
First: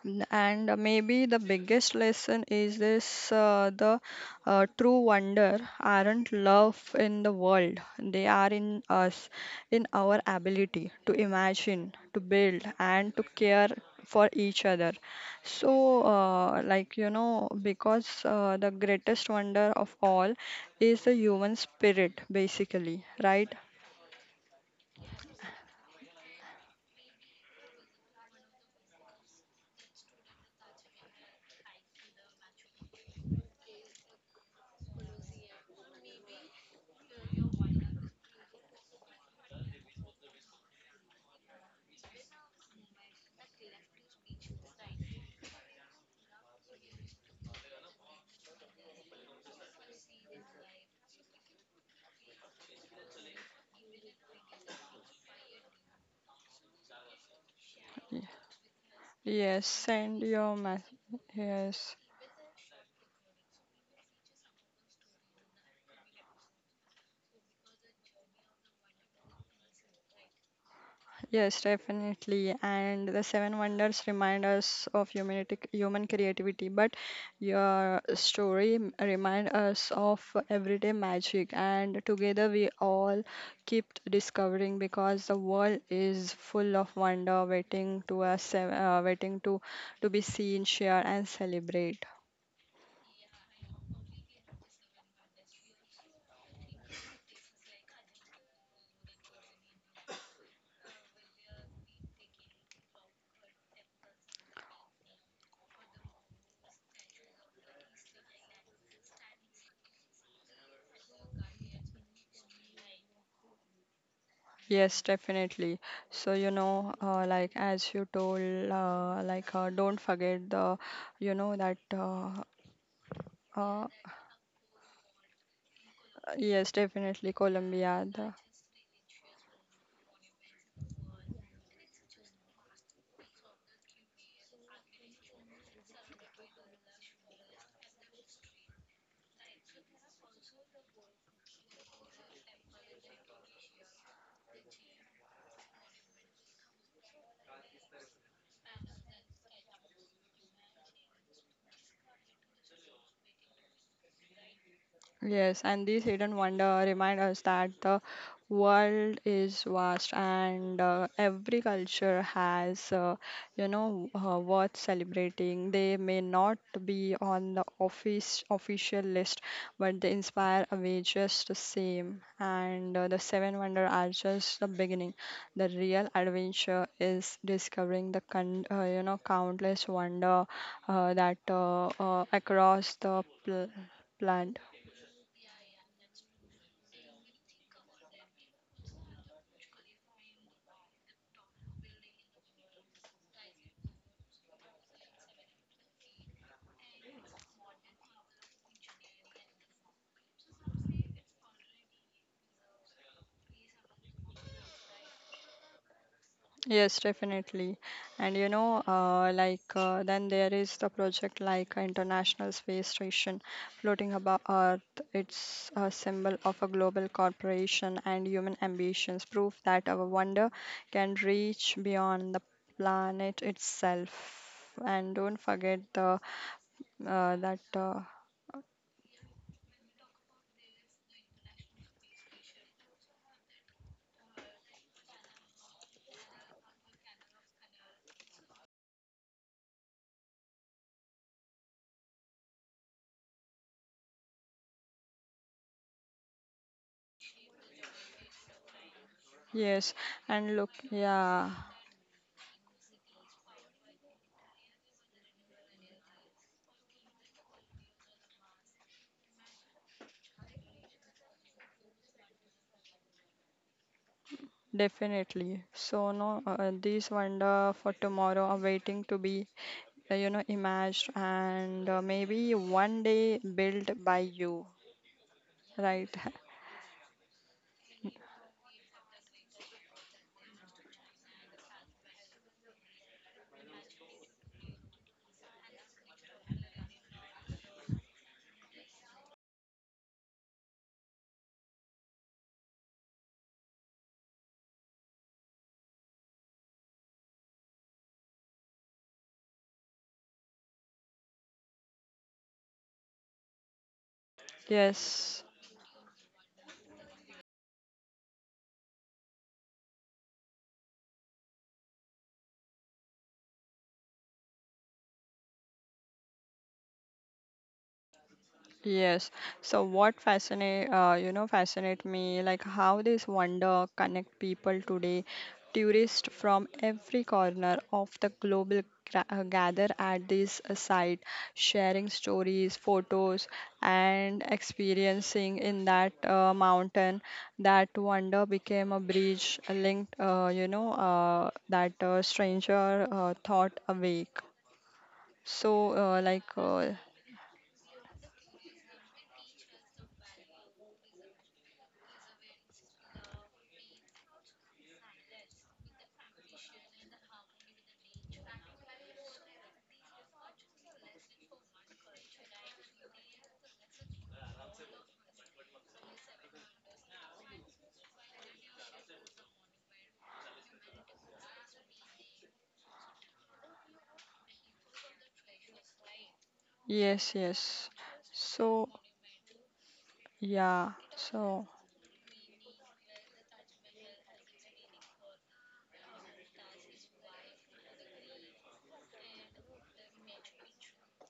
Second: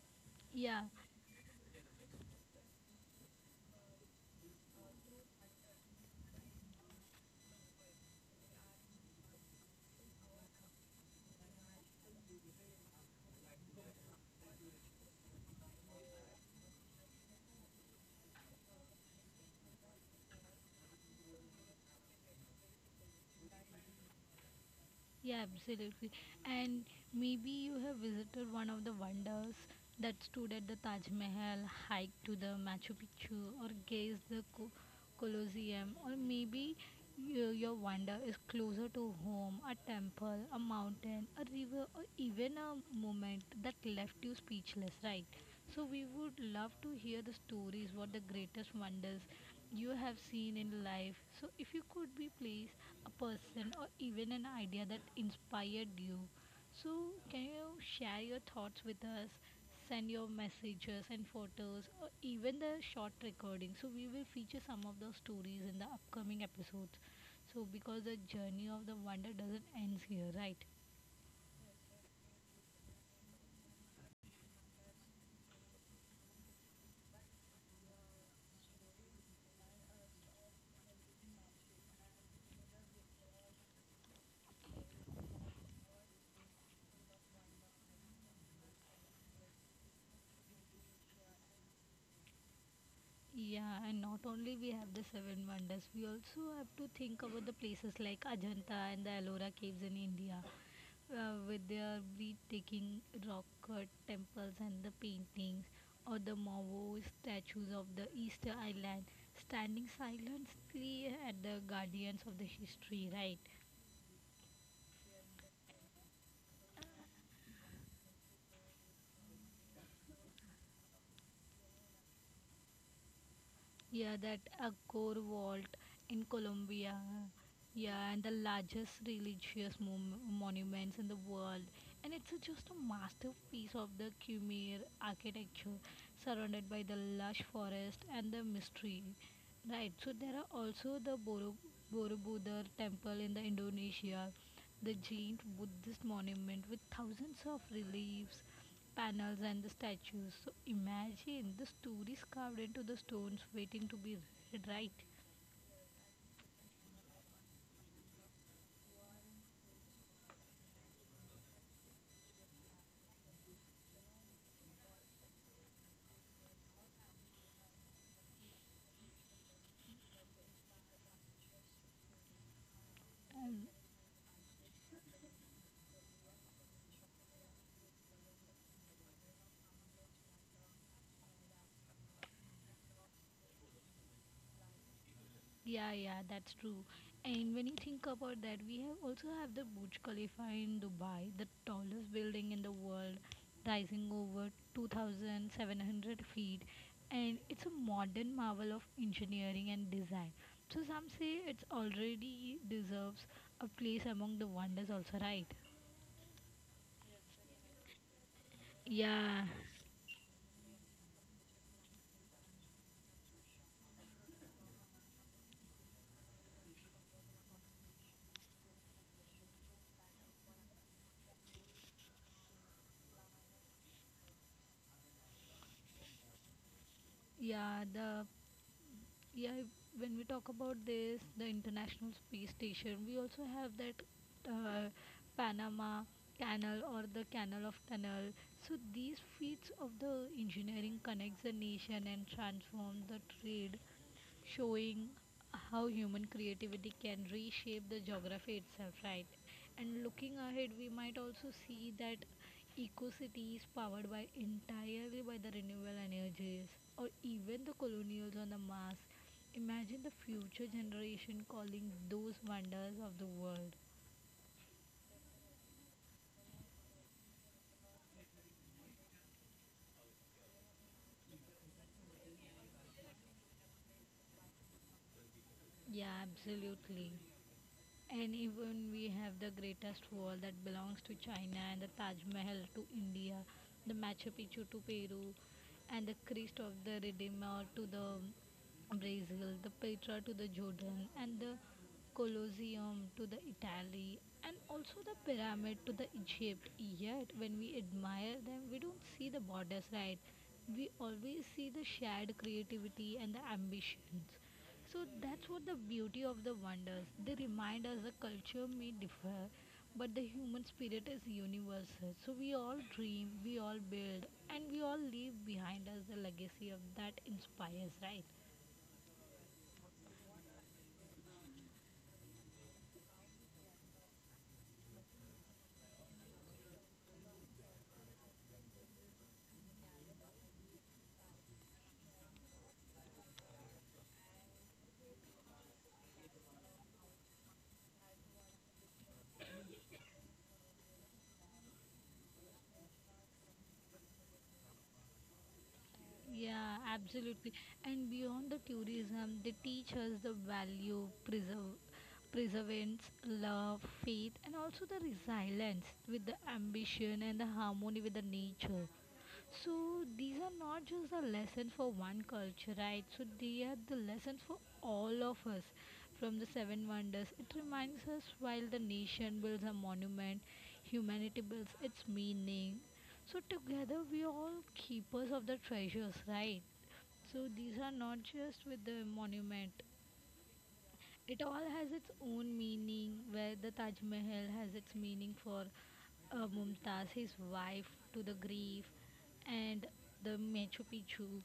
yeah.
Maybe the biggest lesson is this the true wonder aren't love in the world, they are in us, in our ability to imagine, to build, and to care for each other. So, because the greatest wonder of all is the human spirit, basically, right?
Yeah, absolutely. And maybe you have visited one of the wonders that stood at the Taj Mahal, hiked to the Machu Picchu, or gazed the Co- Colosseum, or maybe your wonder is closer to home, a temple, a mountain, a river, or even a moment that left you speechless, right? So we would love to hear the stories, what the greatest wonders you have seen in life. So, if you could be, please, a person or even an idea that inspired you, so can you share your thoughts with us?
Yes,
Send
send
your
your message.
messages and photos,
Yes.
or even the short recording. So, we will feature some of those stories in the upcoming episodes. So, because the journey of the wonder doesn't end here, right?
Yes, definitely. And the seven wonders remind us of humanity, human creativity, but your story remind us of everyday magic. And together we all keep discovering because the world is full of wonder, waiting to us, waiting to be seen, share, and celebrate.
Yeah, and not only we have the seven wonders, we also have to think about the places like Ajanta and the Ellora caves in India with their breathtaking rock cut temples and the paintings, or the Mavo statues of the Easter Island standing silently at the guardians of the history, right?
Yes, definitely. So as you told, don't forget the, you know that. Uh,
Yeah, that Angkor Vault in
Yes,
Colombia.
definitely
Yeah, and
Colombia.
the
The,
largest religious mom- monuments in the world. And it's a- just a masterpiece of the Khmer architecture, surrounded by the lush forest and the mystery. Right, so there are also the Boro- Borobudur temple in the Indonesia, the giant Buddhist monument with thousands of reliefs panels and the statues. So imagine the stories carved into the stones waiting to be read, right?
yes, and these hidden wonder remind us that the world is vast and every culture has, worth celebrating. They may not be on the office official list, but they inspire away just the same. And the
And
seven wonder are just the beginning. The real adventure is discovering the countless wonder that across the plant.
yeah, yeah, that's true. And when you think about that, we have also have the Burj Khalifa in Dubai, the tallest building in the world, rising over 2,700 feet, and it's a modern marvel of engineering and design. So some say it's already deserves a place among the wonders, also, right?
Yes, definitely. And
Yeah,
then there is the project like International Space Station floating above Earth. It's a symbol of a global corporation and human ambitions, proof that our wonder can reach beyond the planet itself. And don't forget the that
yeah, the yeah if- when we talk about this the international space station we also have that uh, panama canal or the canal of tunnel, so these feats of the engineering connects the nation and transforms the trade, showing how human creativity can reshape the geography itself, right? And
yes,
looking
and
ahead,
look,
we might also
yeah.
see that eco-city is powered by entirely by the renewable energies or even the colonials on the Mars. Imagine the future generation calling those wonders of the world.
Definitely. So no, these wonder for tomorrow are waiting to be imagined and maybe one day built by you,
Yeah,
right? (laughs)
absolutely. And even we have the greatest wall that belongs to China and the Taj Mahal to India, the Machu Picchu to Peru, and the Christ of the Redeemer to the Brazil, the Petra to the Jordan, and the Colosseum to the Italy, and also the pyramid to the Egypt. Yet, when we admire them, we don't see the borders, right? We always see the shared creativity and the ambitions. So that's
Yes,
what the beauty of the wonders. They remind us the culture may differ, but the human spirit is universal. So we all dream, we all build, and we all leave behind us the legacy of that inspires, right?
yes. So what fascinate you know fascinate me like how this wonder connect people today. Tourists from every corner of the global gather at this site, sharing stories, photos, and experiencing in that mountain. That wonder became a bridge linked, you know, that stranger thought awake. So
Yeah, absolutely. And beyond the tourism, they teach us the value, preserve, preservance, love, faith, and also the resilience with the ambition and the harmony with the nature. So these are not just the lesson for one culture, right? So they are the lessons for all of us from the seven wonders. It reminds us while the nation builds a monument, humanity builds its meaning. So together we all keepers of the treasures, right? So
yes,
these are
yes.
not just with
So
the monument.
yeah,
It all
so
has its own meaning where the Taj Mahal has its meaning for Mumtaz, his wife to the grief and the Machu Picchu,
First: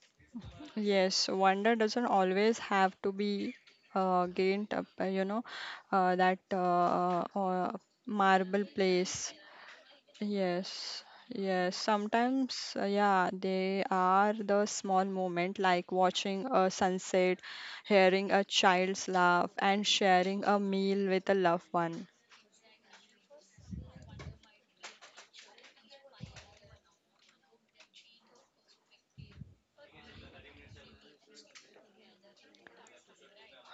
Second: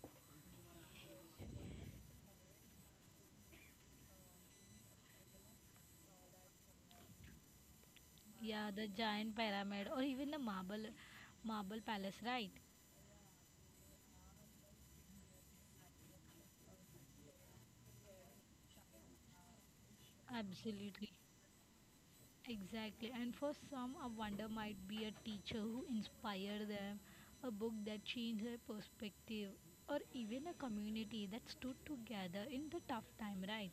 yes, wonder doesn't always have to be gained up, you know, that marble
yeah, the
place.
giant pyramid or even the marble
Yes, yes,
marble palace, right?
sometimes, yeah, they are the small moment like watching a sunset, hearing a child's laugh, and sharing a meal
Absolutely.
with a loved one.
Exactly. And for some, a wonder might be a teacher who inspired them, a book that changed their perspective, or even a community that stood together in the tough time, right?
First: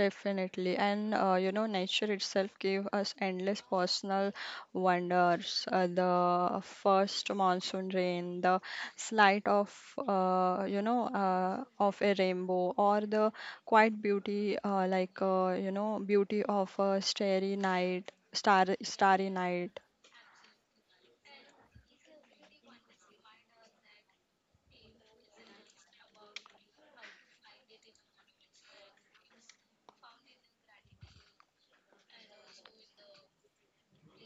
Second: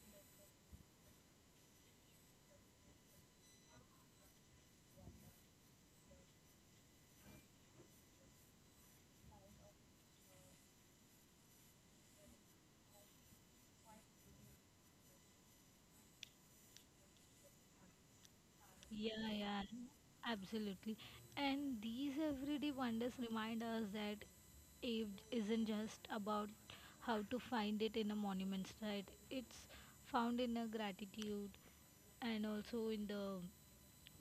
Definitely, and nature itself gave us endless personal wonders. The first monsoon rain, the sight of of a rainbow, or the quiet beauty, beauty of a starry night, starry
Yeah, yeah,
night.
absolutely. And these everyday wonders remind us that age isn't just about how to find it in a monument, right? It's found in a gratitude, and also in the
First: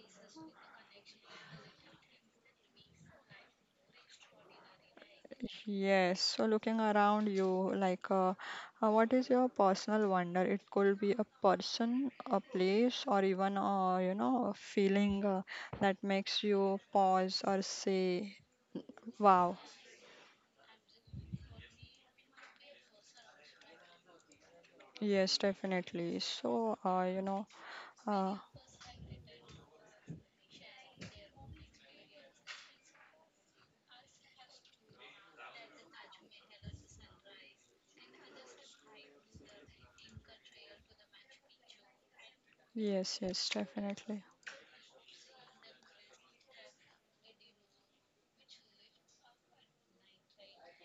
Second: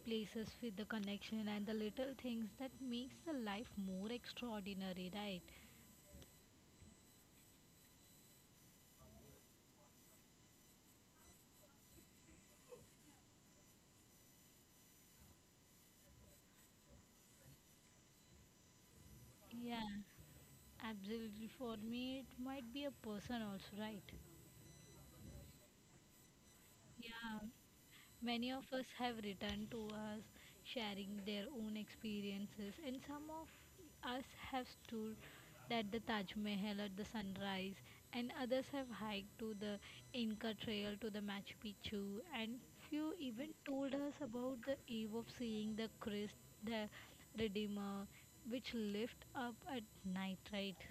places with the connection and the little things that makes the life more extraordinary, right?
Yes, so looking around you, like, what is your personal wonder? It could be a person, a place, or even, a feeling that makes you pause or say, wow.
Yeah, absolutely, for me it might be a person also, right?
Yes, definitely. So,
Yeah,
uh,
many of us have returned to us sharing their own experiences, and some of us have stood at the Taj Mahal at the sunrise, and others have hiked to the Inca Trail to the Machu Picchu, and few
yes, yes,
even told us
definitely.
about the eve of seeing the Christ, the Redeemer, which lift up at night, right?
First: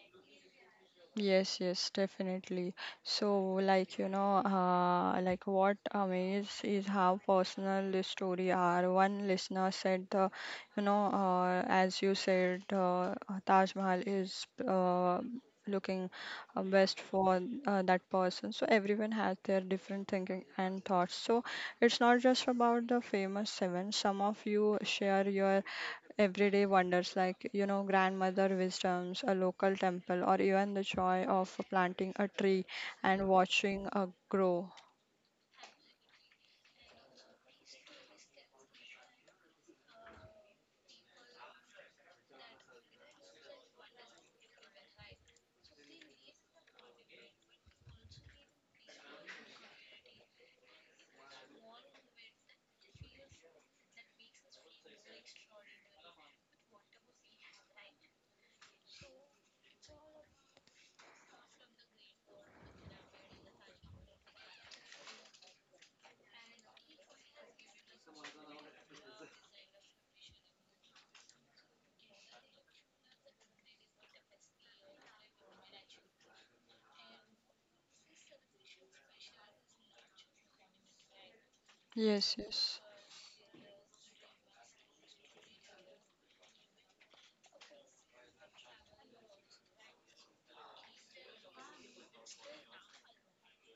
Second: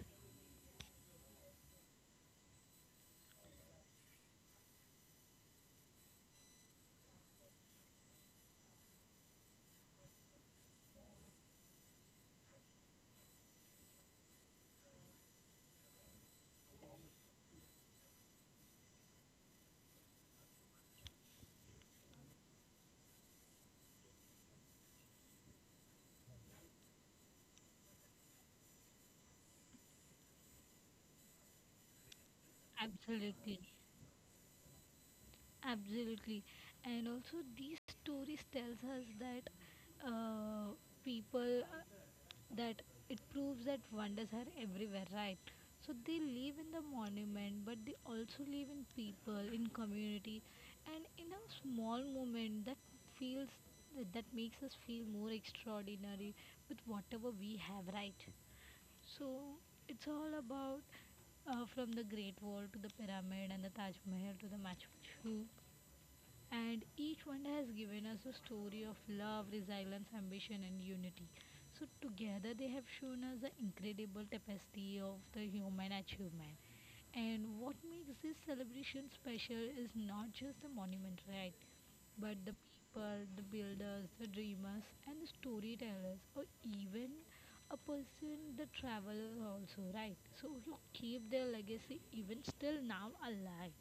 Yes, yes, definitely. So, like, what amazes is how personal the story are. One listener said, as you said, Taj Mahal is looking best for that person. So, everyone has their different thinking and thoughts. So, it's not just about the famous seven. Some of you share your everyday wonders like, grandmother wisdoms, a local temple, or even the joy of planting a tree and
Absolutely.
watching it grow.
Absolutely, and also these stories tells us that uh, people that it proves that wonders are everywhere, right? So they live in the monument, but they also live in people, in community, and in a small moment that feels that makes us feel more extraordinary with whatever we have, right? So it's all about from the Great Wall to the pyramid and the Taj Mahal to the Machu Picchu, and each one has given us a story of love, resilience, ambition, and unity. So, together they have shown us the incredible tapestry of the human achievement. And what makes this celebration special is not just the monument, right? But
Yes,
the
yes.
people, the builders, the dreamers, and the storytellers, or even a person, the traveler, also, right? So, who keep their legacy even still now alive.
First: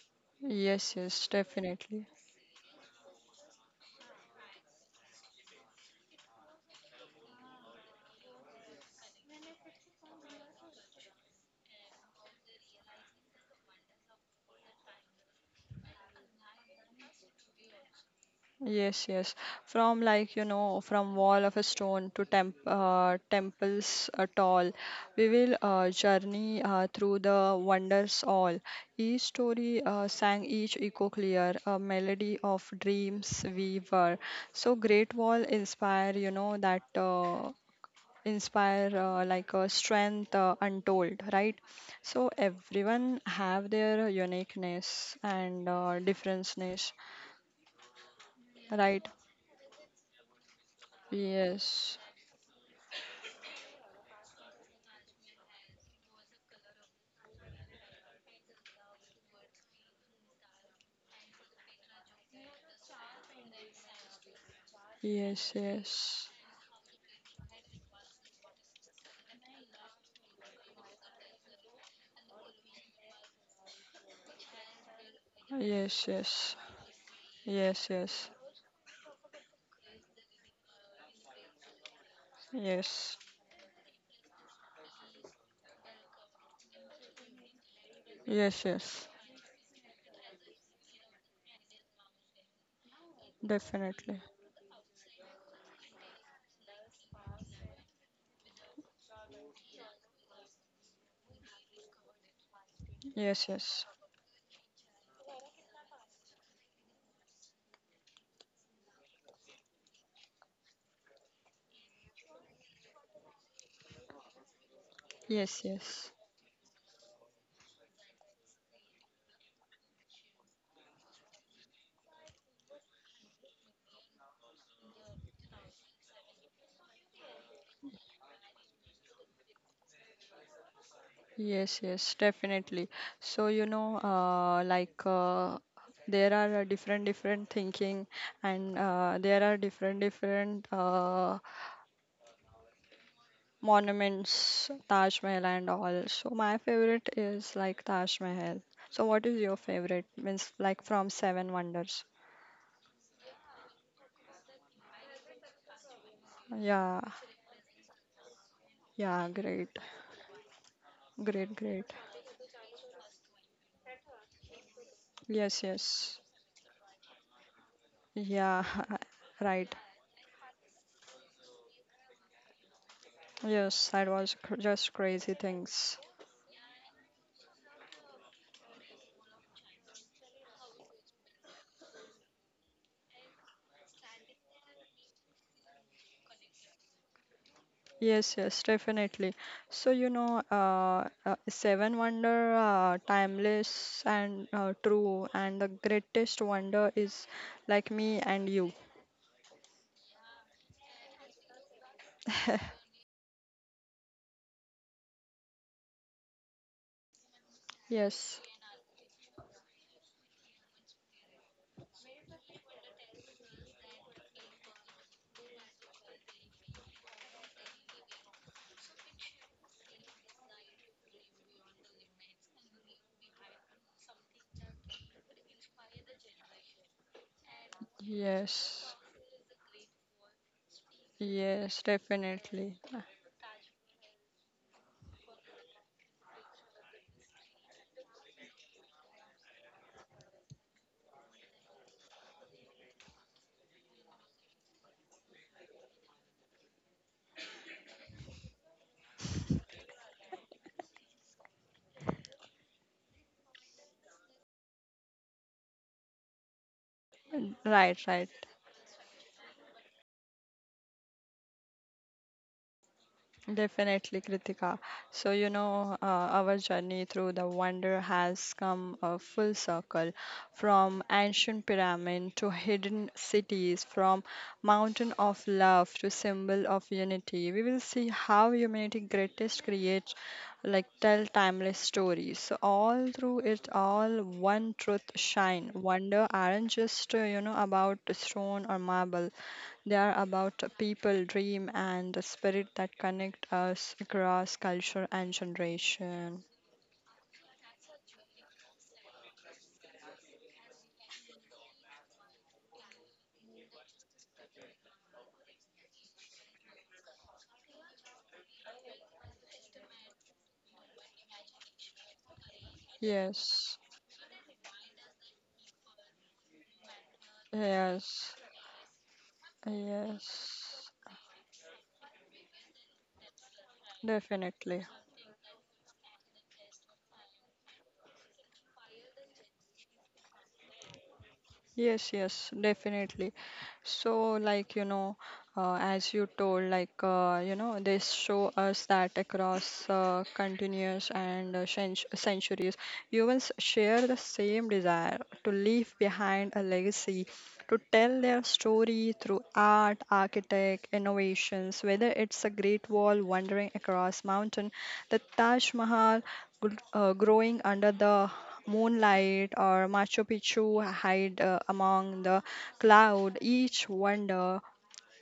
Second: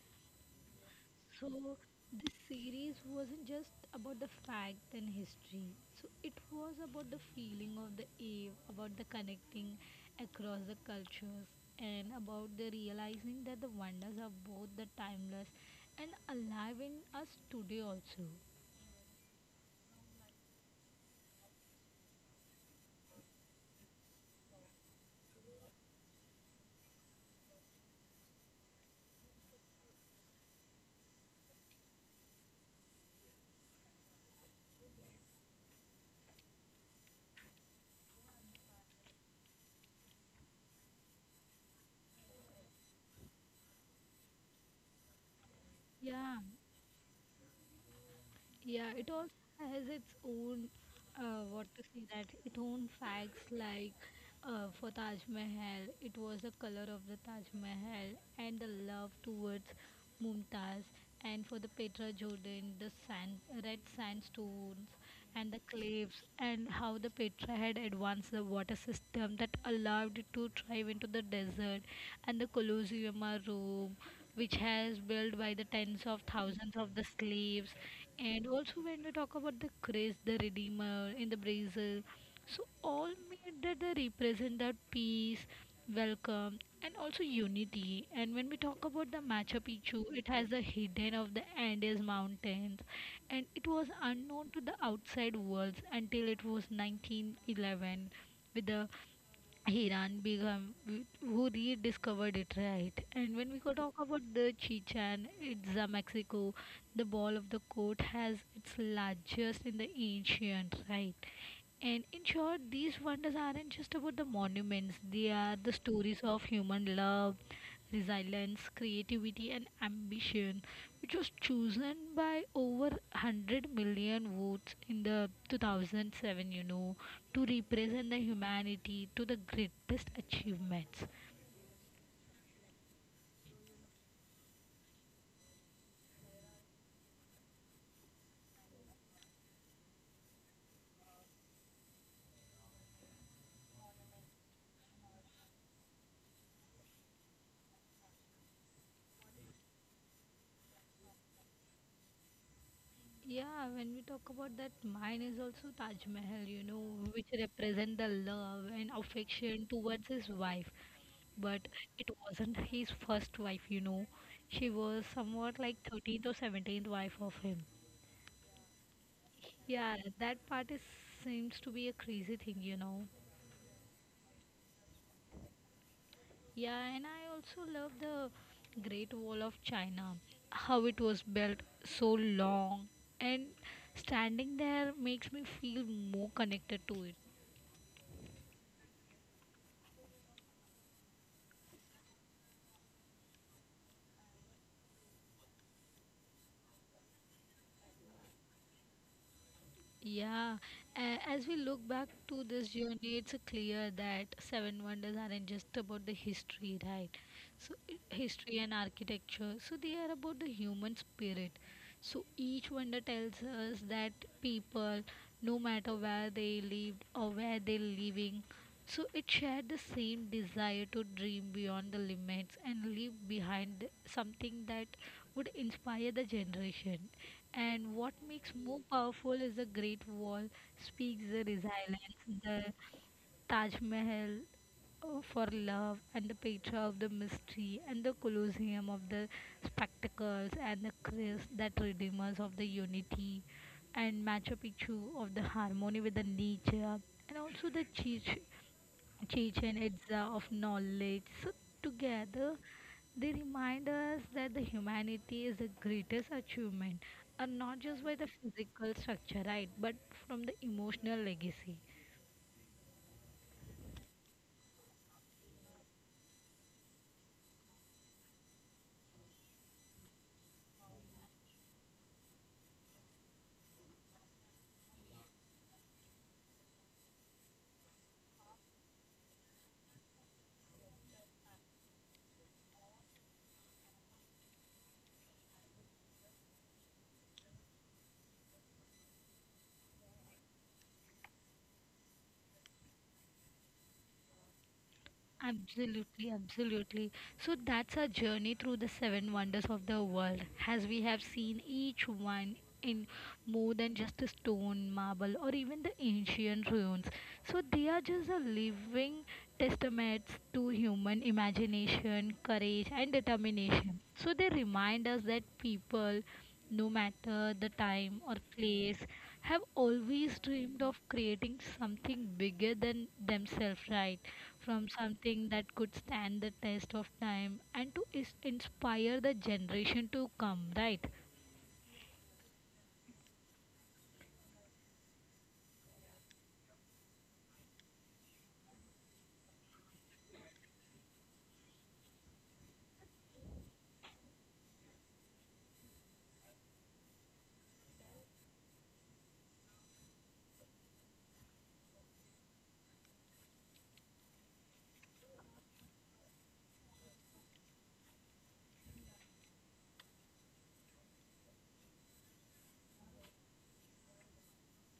Yes, yes,
So
definitely.
this series wasn't just about the fact and history. So it was about the feeling of the awe, about the connecting across the cultures, and about the realizing that the wonders are both the timeless and alive in us today also.
Yes, yes. From like, from wall of a stone to temples tall, we will journey through the wonders all. Each story sang each echo clear, a melody of dreams we were. So Great Wall inspire, you know, that inspire a strength untold, right? So everyone have their uniqueness and
Yeah,
differenceness,
yeah,
right?
it also has its own, what to
Yes.
say that, its own facts like for Taj Mahal, it was the color of the Taj Mahal and the love towards Mumtaz, and for the Petra Jordan, the sand, red sandstones,
Yes,
and the cliffs,
yes,
and how the Petra had advanced the water system that allowed it to thrive into the desert, and the Colosseum are Rome which has built by the tens
yes,
of
yes,
thousands of the slaves.
yes, yes,
And also when we talk about the Christ the Redeemer in the Brazil, so all
yes,
made that they represent that peace, welcome, and also unity. And when we
yes,
talk
yes,
about the Machu Picchu, it has the hidden of the Andes mountains, and it was
definitely.
unknown to the outside world until it was 1911 with the Hiran Begum who rediscovered it, right? And
Yes,
when we go
yes,
talk about the Chichen Itza, Mexico, the ball of the court has its largest in the ancient, right? And in short, these wonders aren't just about the monuments, they are
yes,
the
yes,
stories of human love, resilience, creativity, and ambition, which was chosen by over 100 million votes in the 2007, you know, to represent the humanity to the greatest achievements.
yes, yes, definitely. So, there are different, different thinking, and there are different, different monuments, Taj Mahal and all. So, my favorite is like Taj Mahal. So, what is your favorite? Means, like from Seven Wonders.
Yeah, when we talk about that, mine is also Taj Mahal, you know,
Yeah.
which represent the love and
Yeah,
affection
great,
towards his wife.
great,
But
great.
it wasn't his first wife, you know. She was somewhat
Yes,
like
yes.
13th or 17th wife of him.
Yeah, (laughs) right.
Yeah, that part is seems to be a crazy thing, you know.
Yes, that was just crazy things.
Yeah, and I also love the Great Wall of China. How it was built so long and standing there makes me feel more connected to it.
Yes, yes, definitely. So, Seven Wonder, timeless and true, and the greatest wonder is like me and you. (laughs)
Yeah, as we look back to this journey, it's clear that Seven Wonders aren't just about the history, right? So,
Yes,
history and architecture, so they are about the human spirit. So, each wonder tells us that people, no matter where they lived or where they're living, so it shared the same desire to dream beyond the limits and leave behind something that would inspire the generation. And what makes more
yes,
powerful is the Great Wall speaks the
yes,
resilience, the
definitely.
Taj Mahal for love, and the Petra of the mystery, and the Colosseum of the spectacles, and the Christ that redeemers of the unity, and Machu Picchu of the harmony with the nature, and also the church Chichen Itza of knowledge. So together they remind us that the humanity is the greatest achievement, and not
Right,
just by
right.
the physical structure, right, but from the emotional legacy.
Definitely, Kritika. So, our journey through the wonder has come a full circle, from ancient pyramid to hidden cities, from mountain of love to symbol of unity. We will see how humanity greatest creates like tell timeless stories. So all through it all one truth shine. Wonder aren't just about stone or marble. They are about people, dream, and the spirit that connect us across culture and
Absolutely,
generation.
absolutely. So that's our journey through the seven wonders of the world, as we have seen each one in more than just a stone, marble, or even the ancient ruins. So they are just a living testaments to human imagination, courage, and
Yes,
determination. So they remind us that people, no matter the
yes,
time or place, have always
yes,
dreamed of creating something bigger than themselves, right?
definitely.
From something that could stand the test of time, and to inspire the generation to come, right?
Yes, yes, definitely. So, like, as you told, like, they show us that across continuous and centuries, humans share the same desire to leave behind a legacy, to tell their story through art, architect, innovations, whether it's a Great Wall wandering across mountain, the Taj Mahal growing under the moonlight, or Machu Picchu hide among the cloud. Each wonder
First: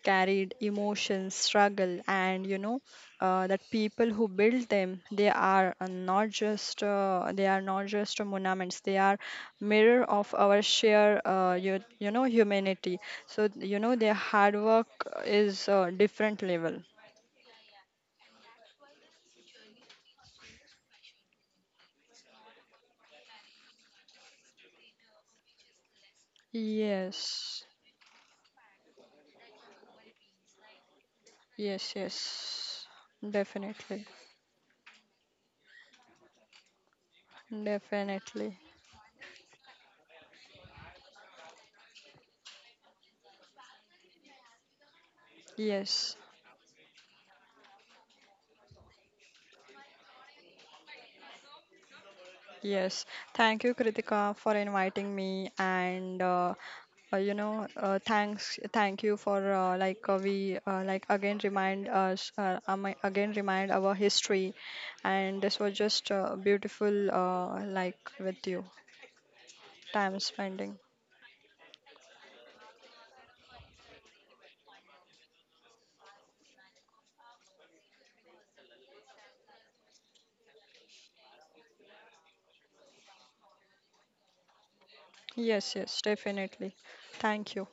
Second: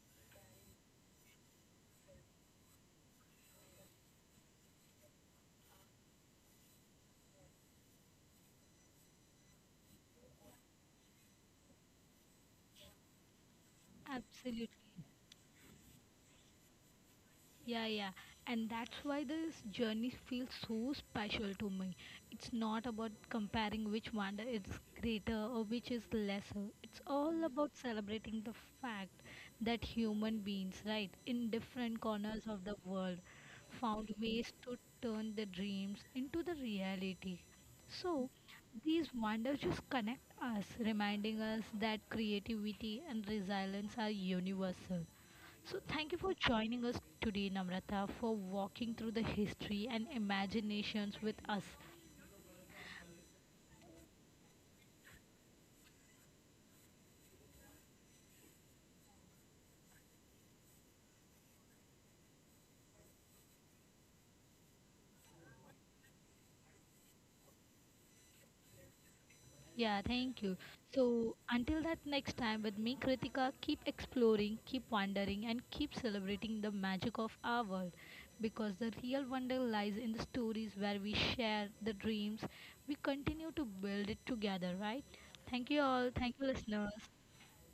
carried emotions, struggle, and that people who build them, they are not just they are not just monuments. They are mirror of our you know humanity. So their hard
Absolutely.
work is different level.
Yeah, yeah. And that's why this journey feels so special to me. It's not about comparing which wonder is greater or which is lesser. It's all
Yes,
about celebrating the fact that human beings, right, in different
yes,
corners of the
yes,
world, found
definitely,
ways to turn their dreams into the reality. So,
definitely,
these wonders just connect us, reminding us that creativity and resilience are universal. So, thank you
yes.
for joining us today, Namrata, for walking through the history and imaginations with us.
Yes, thank you, Kritika, for inviting me. And thank you for like we like again remind us again remind our history, and this was just beautiful with you
Yeah,
time
thank you.
spending.
So, until that next time, with me, Kritika, keep exploring, keep wondering, and keep celebrating the magic of our world because the real wonder lies in the stories where we share the dreams. We continue to build it together, right? Thank
Yes,
you
yes,
all. Thank you,
definitely,
listeners.
thank you.